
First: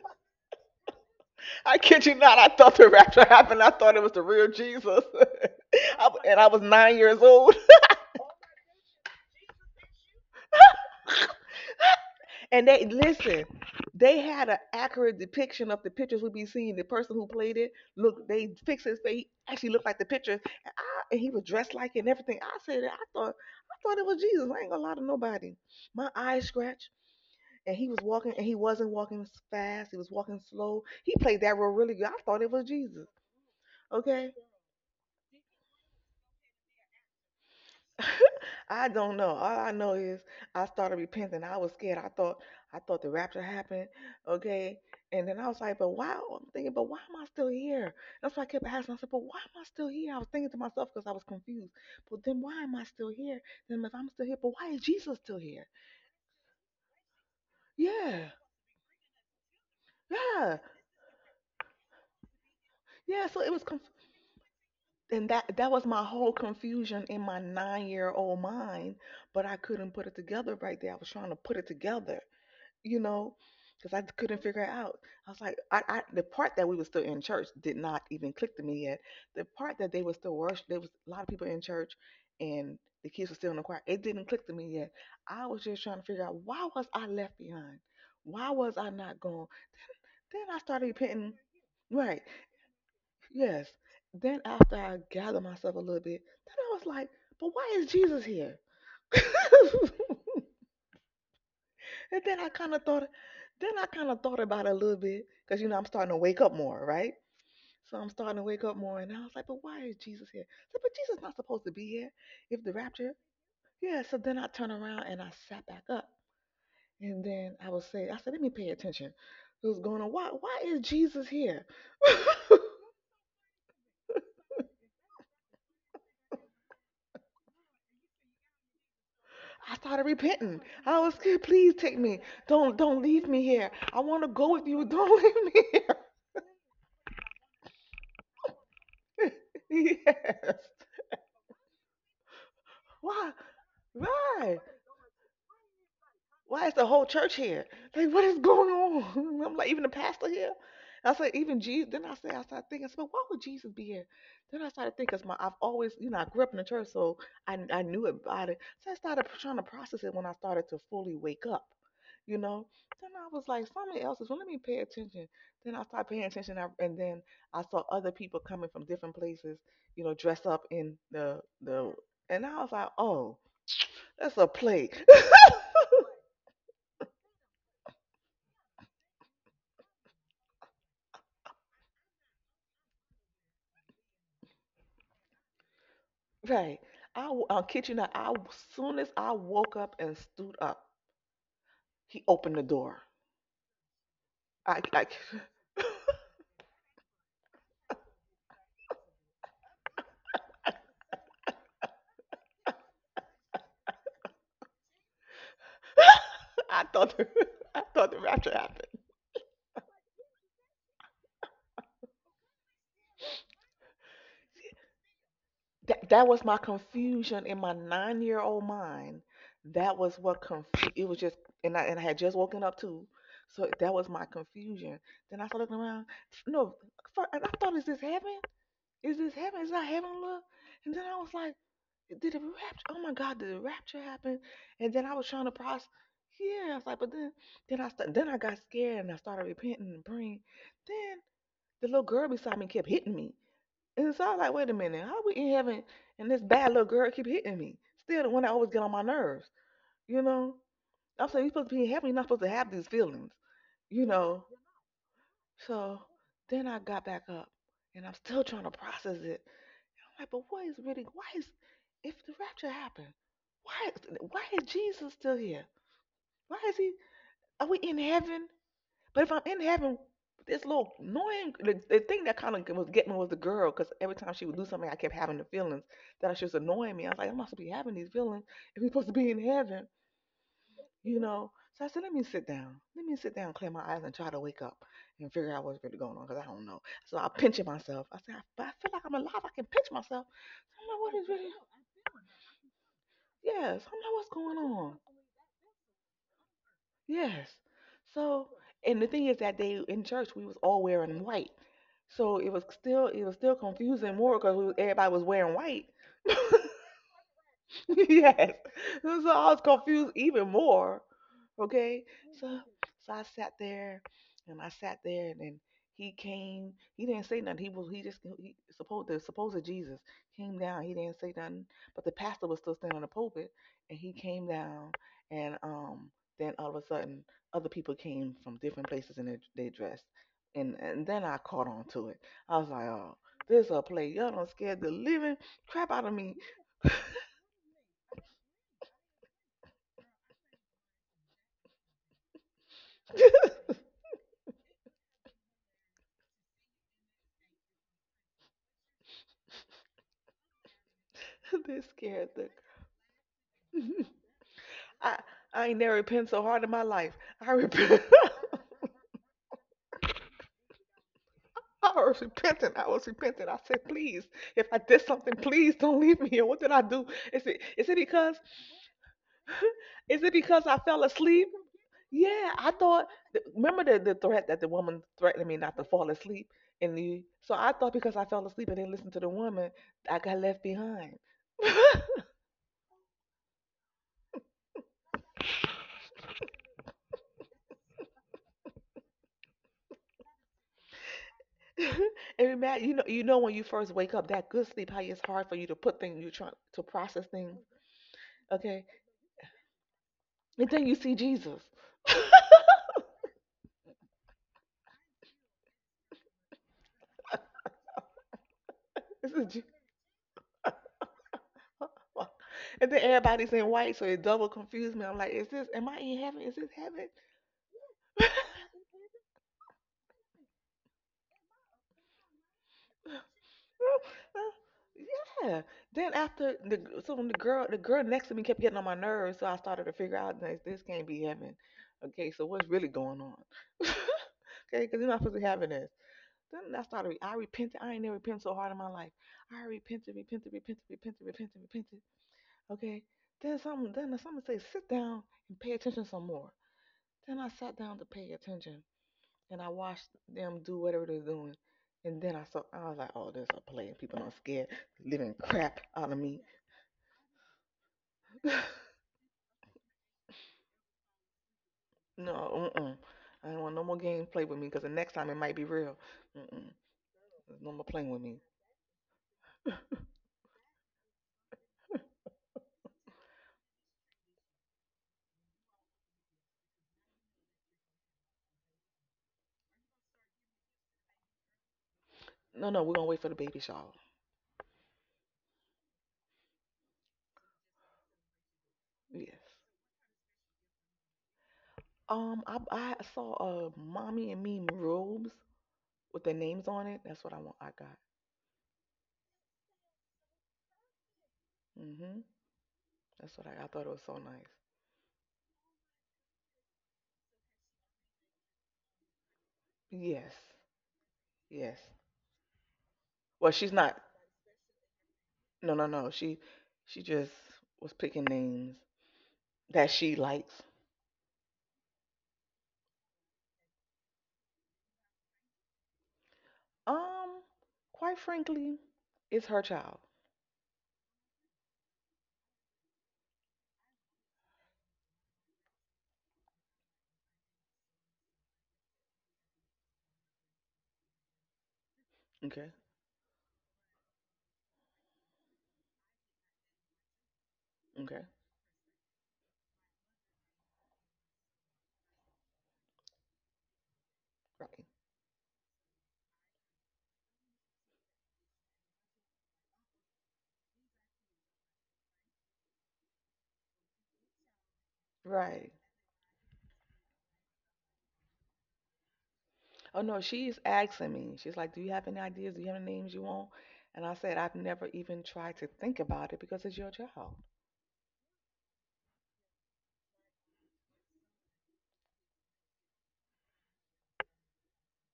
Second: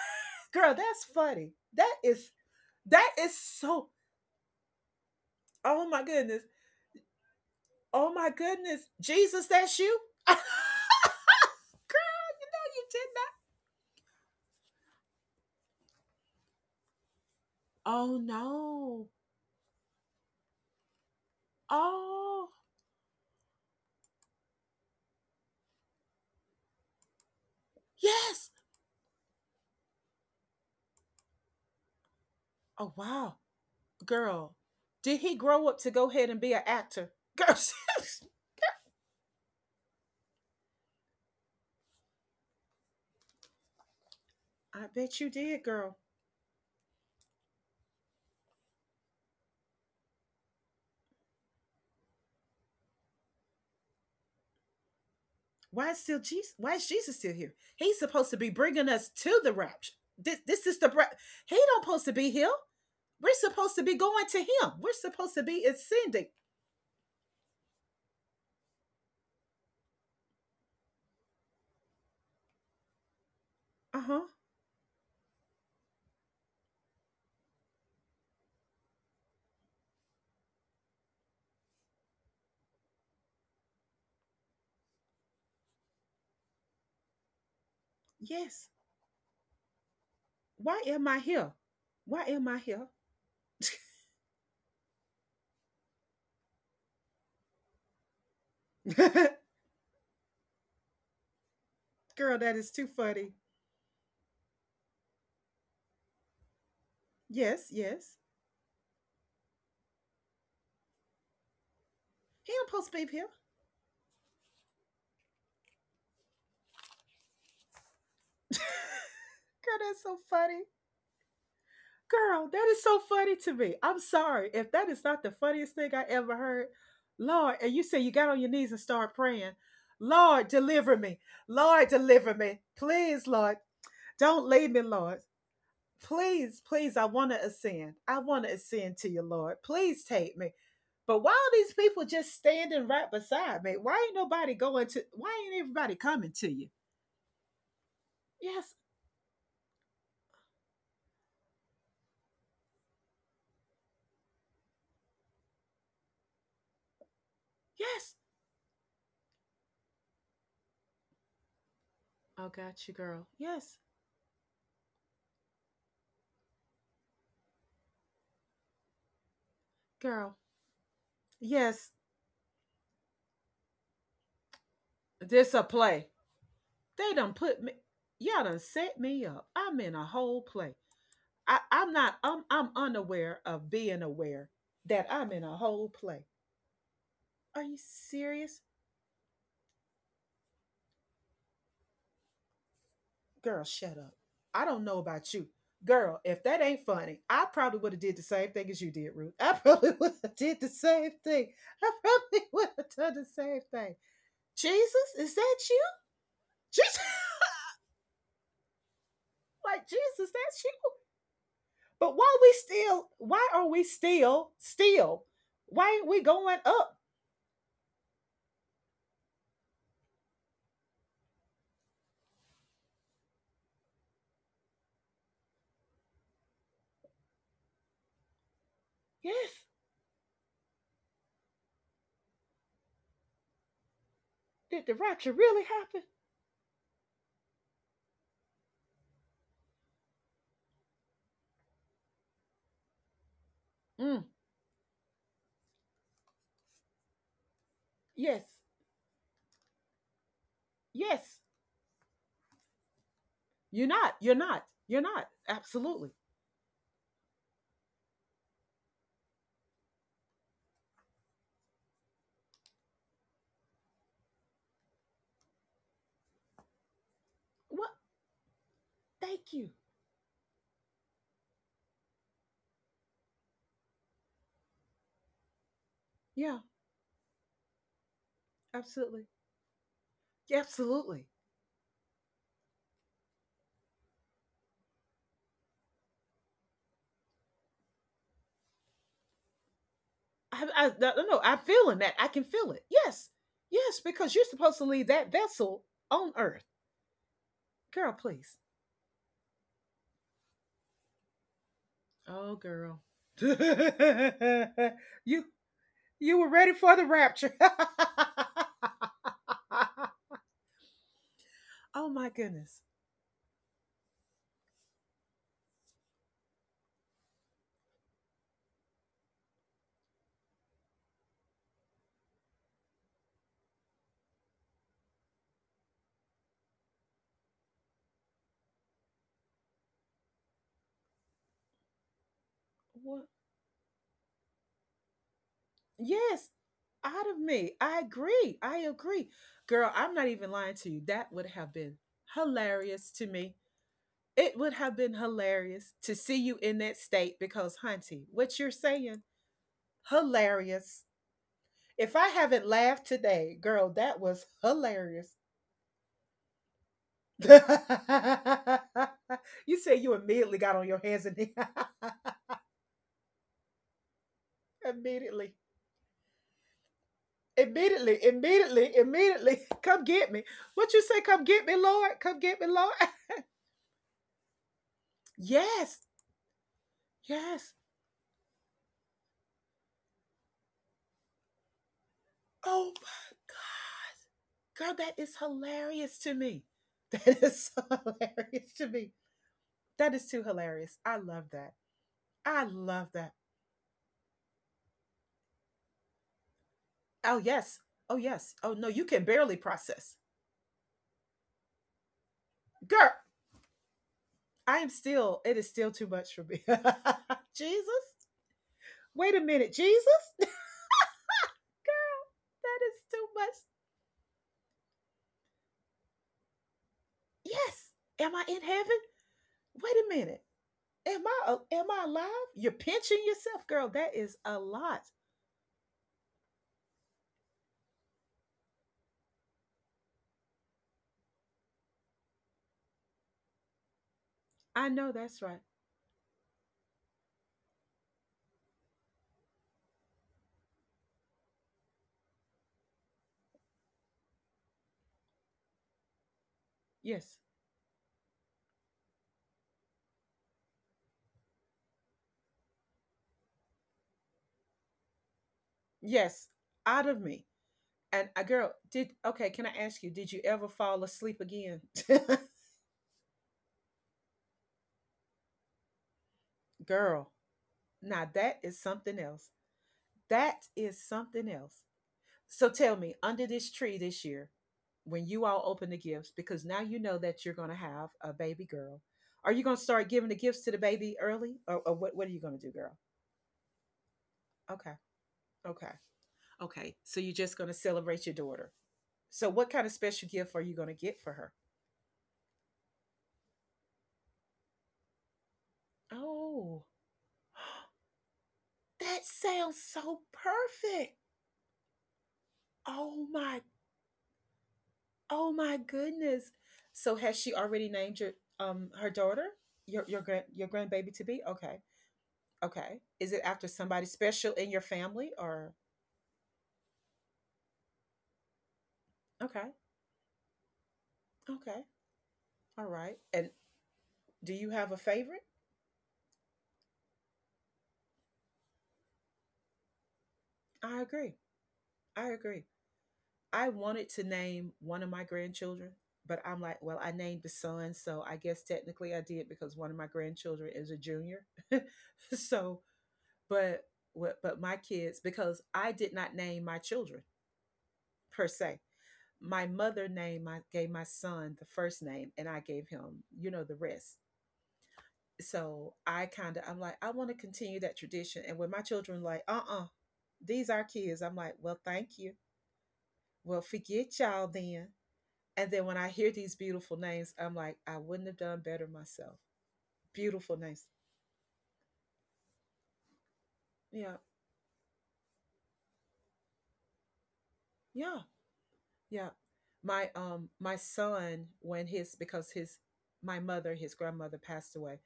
Girl, that's funny. I That kid you is not. I thought the that rapture is happened. I so, thought it was the real Jesus. oh my And goodness. I was 9 years old. Oh my goodness. Jesus, that's you? You And they did listen, they had an accurate depiction of the pictures we be seeing. The person who played it, not. Oh look, they fixed his no. face. He actually looked like the picture, I, and he was dressed like it and everything. Oh, I said, I thought it was Jesus. I ain't gonna lie to nobody. My eyes scratched, and he was walking, and yes! he wasn't walking fast. He was walking slow. He played that role really good. I thought it was Oh, Jesus. wow. Okay. Girl, did he grow up to go ahead and be an actor? Girl, I don't know. All I know is I started repenting. I was scared. I thought the rapture happened. Okay. I bet And you then I was did, like, but girl. why? I'm thinking, but why am I still here? That's why I kept asking. I said, but why am I still here? I was thinking to myself because I was confused. But then why am I still here? Then if I'm still here, but why is Jesus still here? Why is still Jesus? Why is Jesus still here? He's Yeah. supposed to be bringing us to the rapture. This, Yeah. this is the he don't supposed to be here. Yeah. We're supposed to be going to him. We're And supposed that to be that was my ascending. whole confusion in my 9-year-old old mind, but I couldn't put it together right there. I was trying to put it together. you know, because I Uh huh. couldn't figure it out. I was like, I the part that we were still in church did not even click to me yet. The part that they were still worship, there was a lot of people in church, and the kids were still in the choir. It didn't click to me yet. I was just trying to figure out, why was I left behind? Why Yes. was I not gone? Then I started Why am I repenting. here? Right. Why am I here? Yes. Then after I gathered myself a little bit, then I was like, but why is Jesus here? And then Girl, I that is kind of too thought, funny. then I kind of thought about it a little bit because you know I'm starting to wake up more, right? Yes, So I'm yes. starting to wake up more, and I was like, but why is Jesus here? I said, but Jesus not supposed to be here He if don't the supposed to rapture. be here. Yeah. So then I turned around and I sat back up, and then I was saying, I said, let me pay attention. It was Girl, going that's on. so Why? Why funny. is Jesus here? Girl, that is so funny to me. I'm sorry. If that is not the funniest thing I ever heard, Lord. And you say you got on your knees and start praying, I started Lord, repenting. I deliver was me. scared. Please Lord, take me. deliver me. Don't leave Please, me Lord, here. I want to go don't with leave you. me, Lord. Don't leave me here. Please, please, I want to ascend. I want to ascend to you, Lord. Please Yes. take me. But why are these people just standing right Why? beside me? Why ain't nobody Why? going to, why ain't everybody coming to Why you? is the whole church here? Like, what is going Yes, on? I'm like, even the pastor here. And I said, even Jesus. Then I said, I started thinking, I said, "Well, why would Jesus be here?" Then I started thinking, cause I've always, I grew up in the church, so I knew yes. about it. So I started trying to process it when I started to fully wake up, you I know. got you, Then I girl. was like, Yes, well, let me pay attention. Then I started paying attention, and then I saw other people coming from different places, girl. dressed up in the, Yes, and I was like, oh, that's a play. this a play. They done put me, y'all done set me up. I'm in a whole play. I, I'm not, I'm unaware of being aware that I'm in a whole play. Right. Are you Kid you not. I serious? soon as I woke up and stood up, he opened the door. Girl, shut up. I I don't know like, about you. Girl, if that ain't funny, I probably would have did the same thing as you did, Ruth. I probably would have did the same thing. I probably would have done the same thing. Jesus, is that you? I Jesus, thought the. I thought the rapture happened. like Jesus, that's you. But why we still? Why are we still still? Why That ain't we that was my going up? confusion in my 9-year-old old mind. That was what confused. It was just and I had just woken up too, so that was my confusion. Then I started looking around. No, and I thought, is this heaven? Is this heaven? Yes. Is that heaven? Look. And then I was like. Did the rapture? Oh my God! Did the rapture happen? Did And the then I was rapture trying to really process. happen? Yeah, I was like, but then I got scared and I started repenting and praying. Then the little girl beside me kept hitting me, and so Mm, I was like, wait a minute, how we in heaven and this bad little girl keep hitting me? Still the one yes. that always get on my nerves, you know. I'm Yes. saying you're supposed to be in heaven, you're not supposed to have these feelings, You're you not. You're know. not. You're not. So Absolutely. then I got back up, and I'm still trying to process it. Right, but what is really why is if the rapture happened, why why is Jesus still here? Why is he? Are we What? in heaven? But if I'm Thank in you. heaven, this little annoying the thing that kind of was getting me was the girl because every time she would do something, I kept having the feelings that she was Yeah. annoying me. I was like, I'm not supposed to be having these feelings if we're supposed to be Absolutely. in heaven, you Absolutely. know. So I said, let me sit down. Let me sit down, clear my eyes, and try to wake up and figure out what's really going on because I don't know. So I pinch myself. I said, I feel like I'm alive. I can pinch myself. I, I'm I, I like, what is don't know. really? I'm feeling that. I can feel it. Yes. Yes, I am Yes. like, what's Because you're going supposed to on. leave that vessel on Earth, Yes. girl. So, Please. and the thing is that they in church we was all wearing white, so it Oh, was girl. still it was still confusing more because everybody was you wearing white. you were ready for the rapture. Yes. So I was confused even more. Okay. Oh my So goodness. so I sat there and I sat there and then he came. He didn't say nothing. He was he just he supposed the supposed Jesus came down. He didn't say nothing. But the pastor was still standing on the pulpit and he came down and then all of a sudden other people came from different places and they dressed. And then I caught on to it. I was like, oh, What? this a play. Y'all don't scare the living crap out of me. Yes, out of me. I agree. I agree. Girl, I'm not even lying to you. That would have been hilarious to me. It would have been hilarious to see you in that state because, Hunty, what you're saying, hilarious. They If scared I the. haven't laughed today, girl, that was I hilarious. I ain't never repented so hard in my life. I repent. You said you immediately got on your hands and knees. I was repenting. I was repenting. I said, please, if I did something, Immediately. please don't leave me here. What did I do? Is it is it Immediately, because immediately, immediately, come is it get me. because I What fell you say? asleep? Come get me, Lord. Come Yeah, get I me, Lord. thought. Remember the threat that the woman threatened me not to Yes, fall asleep, so I yes. thought because I fell asleep and didn't listen to the woman, I got left behind. Oh my God. Girl, that is hilarious to me. That is so hilarious to me. That is too hilarious. I love that. And I imagine, love you know that. when you first wake up, that good sleep, how it's hard for you to put things, you trying to process Oh, things, yes. Oh, yes. Oh, okay? no, you can barely process. And then you see Jesus. Girl, I am still, it is still too much for me. Jesus. this Wait a is Je- minute. Jesus? That and then is too everybody's much. in white, so it double confused me. I'm like, is this? Am I in heaven? Is this heaven? Yes. Am I in heaven? Wait a minute. Am I alive? You're pinching yourself, girl. That is a lot. Yeah. Then after the so when the girl next to me kept getting on my nerves, so I started to figure out like this can't be heaven. Okay, so what's really going on? Okay, I because you're not know supposed to be that's right. having this. Then I started. I repented. I ain't never repented so hard in my life. I repented, repented, repented, repented, repented, repented. Okay. Then someone say, sit down and pay attention some more. Then Yes. I sat down to pay attention, and I watched them do whatever they're doing. And then I saw. I was like, oh, this is a play. People don't scared living crap out of me. Yes. Out of me. And a girl, did, okay, can I ask you, did you ever fall asleep again? No. Mm-mm. I don't want no more game play with me because the next time it might be real. Mm-mm. Girl, No more playing with now me. that is something else. That is something else. So tell me, under this tree this year, when you all open the gifts, because now you know that you're gonna have a baby girl. Are you gonna start giving the gifts to the baby early? Or what are you gonna No, do, no. We're girl? gonna wait for the baby shower. Okay. Okay. Okay, so you're just going to celebrate your daughter. Yes. So, what kind of special gift are you going to get for her? I saw mommy and me robes with the names on Oh, it. That's what I want. I got. that sounds so perfect. Mhm. Oh That's what I. I my, thought it was so nice. oh my goodness. So, has she already named your her daughter, your Yes. grand your grandbaby to be? Yes. Okay, okay. Is it Well, she's after not. somebody special in your family No, or? no, no. She just was picking names Okay, that she likes. okay, all right. And do you have a favorite? Um, Quite frankly, it's her child. I agree. I agree. I wanted to name one of my grandchildren, but I'm like, well, I named the son, so I guess technically I did because one of my grandchildren is a junior. Okay. So, but but my kids, because I did not name my children Okay. per se. My mother named my gave my son the first name, and I gave him, you know, the rest. Right. So I kind of I'm like, I want to continue that tradition. And when my children like, "Uh-uh, these are kids." I'm like, "Well, thank you." Well, forget y'all then. Right. And then when I hear these beautiful names, I'm like, I wouldn't have done better myself. Oh no, she's Beautiful names. asking me. She's like, "Do you have any ideas? Do you have any names you want?" And I Yeah. said, "I've never even tried to think about it because it's your child." Yeah. Yeah. My my son, when his, because his, my mother, his grandmother passed away,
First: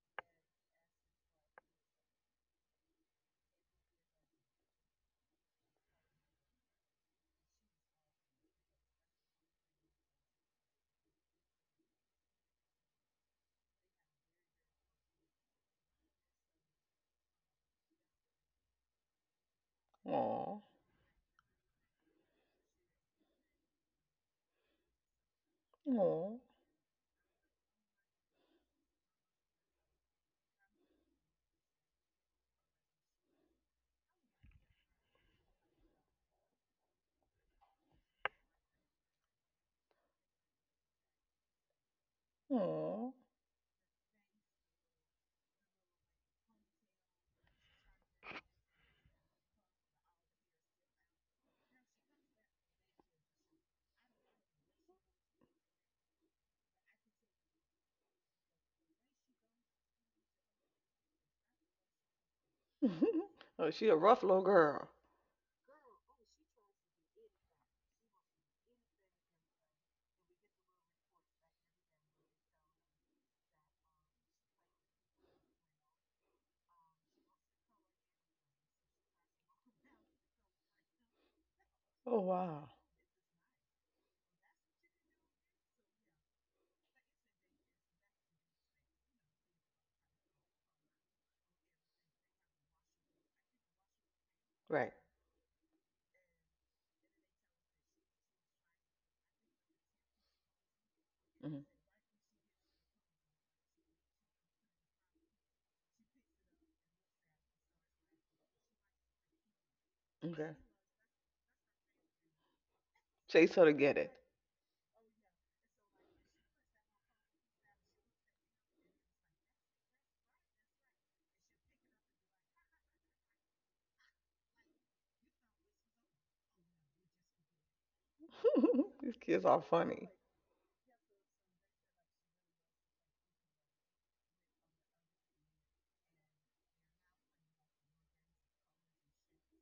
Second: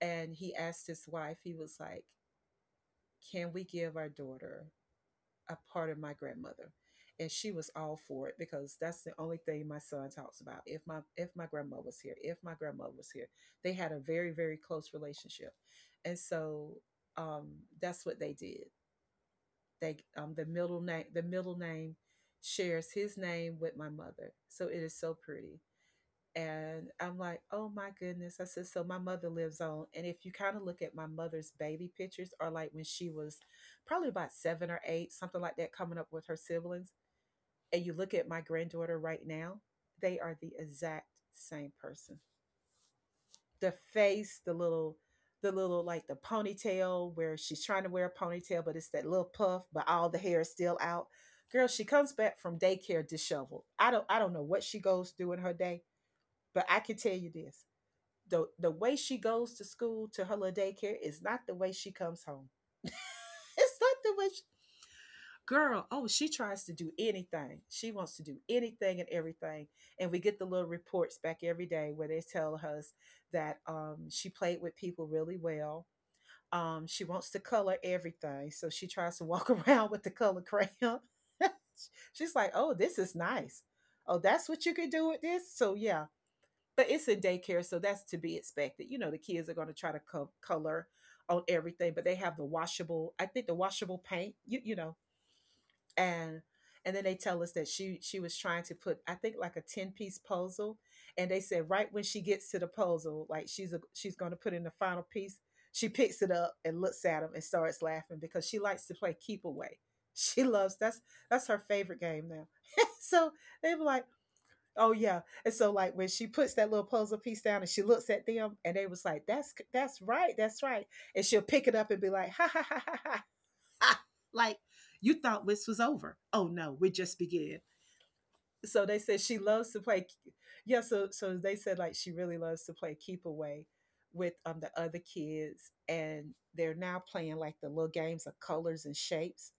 and he asked his wife. He was like, can we give our daughter a part of my grandmother? And she was all for it, because that's the only thing my son talks about. If my if my grandma was here, if my grandma was here. They had a very very close relationship. And so, um that's what they did. They, the Aw. middle name, the middle name shares his name with my mother. So it is so pretty. Oh, And I'm like, oh my goodness. I said, so my mother lives on. And if you kind of look at my mother's baby pictures, or like when she was probably about 7 or 8, something like that, coming up with her siblings, and you look at my granddaughter right now, they are the exact same person. oh. The face, the little, the little, like the ponytail where she's trying to wear a ponytail, but it's that little puff, but all the hair is still out. Girl, she comes back from daycare disheveled. I don't know what she goes through in her day, but I can tell you this, the way she goes to school, to her little daycare, is not the way she comes home. Oh, It's she a not the rough way little she, girl. girl. Oh, she tries to do anything. She wants to do anything and everything. And we get the little reports back every day, where they tell us that, she played with people really well. She wants to color everything, so she tries to walk around with the color crayon. Oh She's like, wow. "Oh, this is nice. Oh, that's what you could do with this." So yeah, but it's a daycare, so that's to be expected. You know, the kids are going to try to color on everything, but they have the washable. I think the washable paint. You Right. know, and and then they tell us that she was trying to put, I think, like a 10-piece puzzle, and they Hmm. said right when she gets to the puzzle, like she's a, she's going to put in the final piece. She picks it up and looks at him and starts laughing because she likes to play keep away. She Okay. loves that's her favorite game now. So Chase her to they were get like, it. "Oh yeah." And so like when she puts that little puzzle piece down and she looks at them and they was like, That's right, that's right." And she'll pick it up and be like, "ha ha ha ha ha. Ha." Like you thought this was over. Oh no, we just began. So they These said she kids are loves to play, funny. yeah, so they said like she really loves to play keep away with the other kids, and they're now playing like the little games of colors and shapes,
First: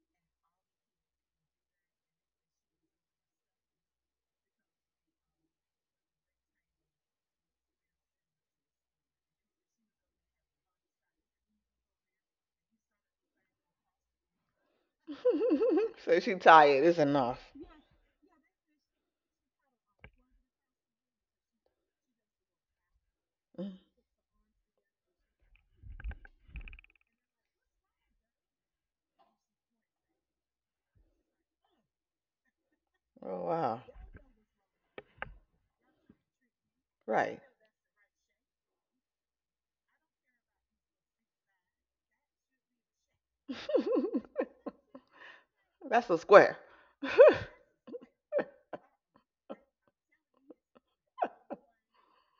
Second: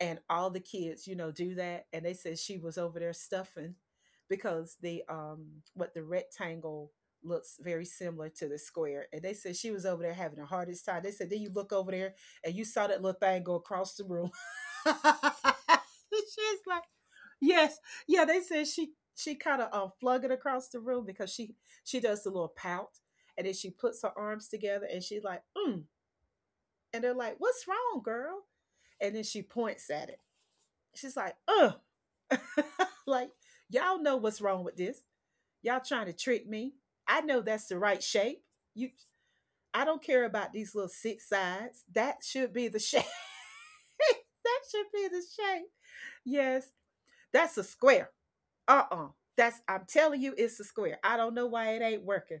and all the kids, do that. And they said she was over there stuffing because the rectangle looks very similar to the square. And they said she was over there having the hardest time. They said, then you look over there and you saw that little thing go across the room. She's So she like, tired. It's enough. yes, yeah. They said she kind of flung it across the room because she does the little pout, and then she Mm. puts her arms together and she's like, mm. And they're like, what's wrong, girl? And then she points at it. She's like, ugh. Like, Oh wow. y'all know what's wrong with this. Y'all trying to trick me. I Right. know that's the right shape. You I don't care about these little six sides. That should be the shape. That should be the shape. That's a square. Yes. That's a square. Uh-uh. That's I'm telling you it's a square. I don't know why it ain't working.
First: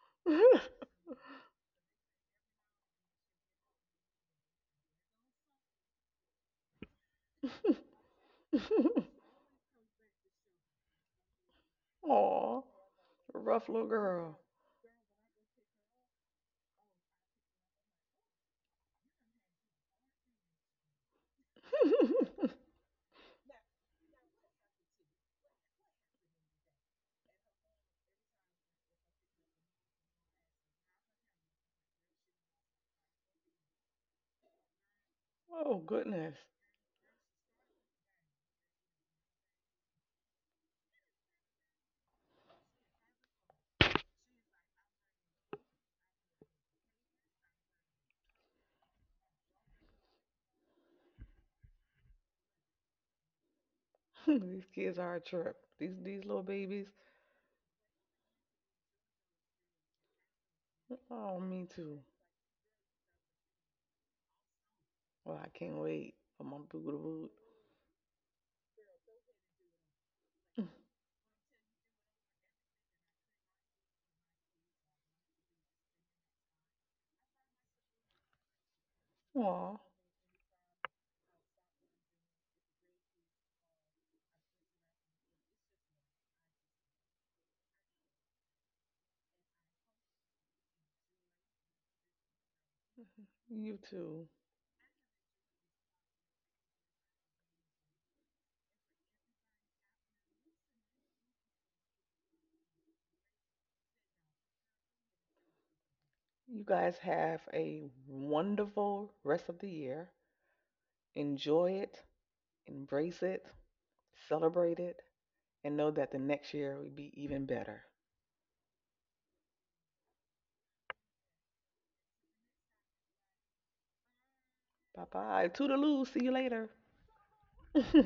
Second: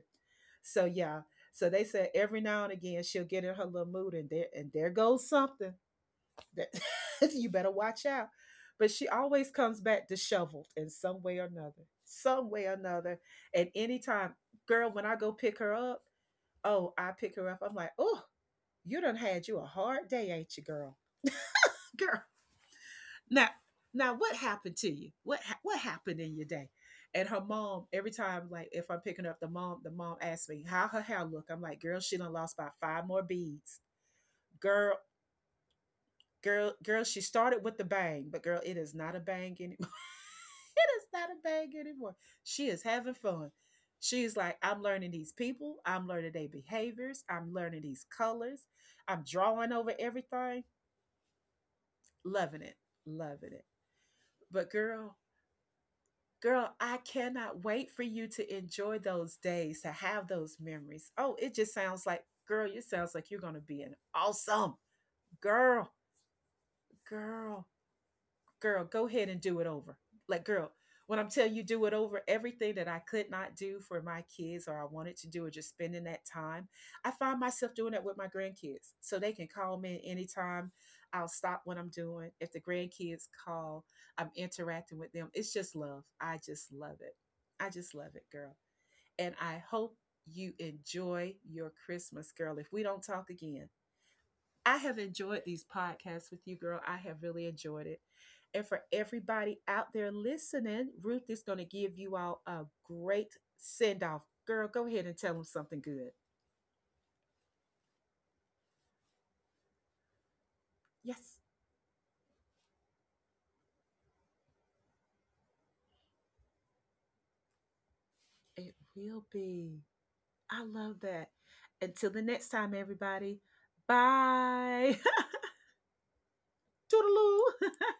So yeah. So they said every now and again she'll get in her little mood, and there goes something. That, you better watch out. But she always comes back disheveled in some way or another, some Aw, way or another. rough And little anytime, girl. girl, when I go pick her up, oh, I pick her up. I'm like, oh, you done had you a hard day, ain't you, girl? Girl, now, now, what happened to you? What happened in your day? And her mom, every time, like if I'm picking up the mom asks me how her hair look. I'm like, girl, she done lost about five more beads. Girl, Oh goodness. girl, girl, she started with the bang, but girl, it is not a bang anymore. It is not a bang anymore. She is having fun. She's like, I'm learning these people. I'm learning their behaviors. I'm learning these colors. I'm drawing over everything. Loving it. Loving it. These But kids are girl, a trip. These little girl, babies. I cannot wait for you to enjoy those days, to have those memories. Oh, Oh, it me just too. sounds like, girl, it sounds like you're going to be an awesome Well, I can't girl, wait for my boo girl. Girl, go ahead and do it over. Like, to boot. girl, when I'm telling you do it over, everything that I could not do for my kids or I wanted to do or just spending that time, I find myself doing that with my grandkids. So they can Aw, call me anytime. I'll stop what I'm doing. If the grandkids call, I'm interacting with them. It's just love. I just love it. I just love it, girl. And I hope you enjoy your Christmas, girl. If we don't talk again, you too. I have enjoyed these podcasts with you, girl. I have really enjoyed it. And for everybody out there listening, Ruth is going to give you all a great send off. Girl, go ahead and tell them something good. You guys have a wonderful rest of the year. Yes, Enjoy it, embrace it, celebrate it, and know that the next year will be even better. it will be. I love that. Until the next time, everybody. Bye. Bye bye. Toodaloo. See you later. Toodaloo.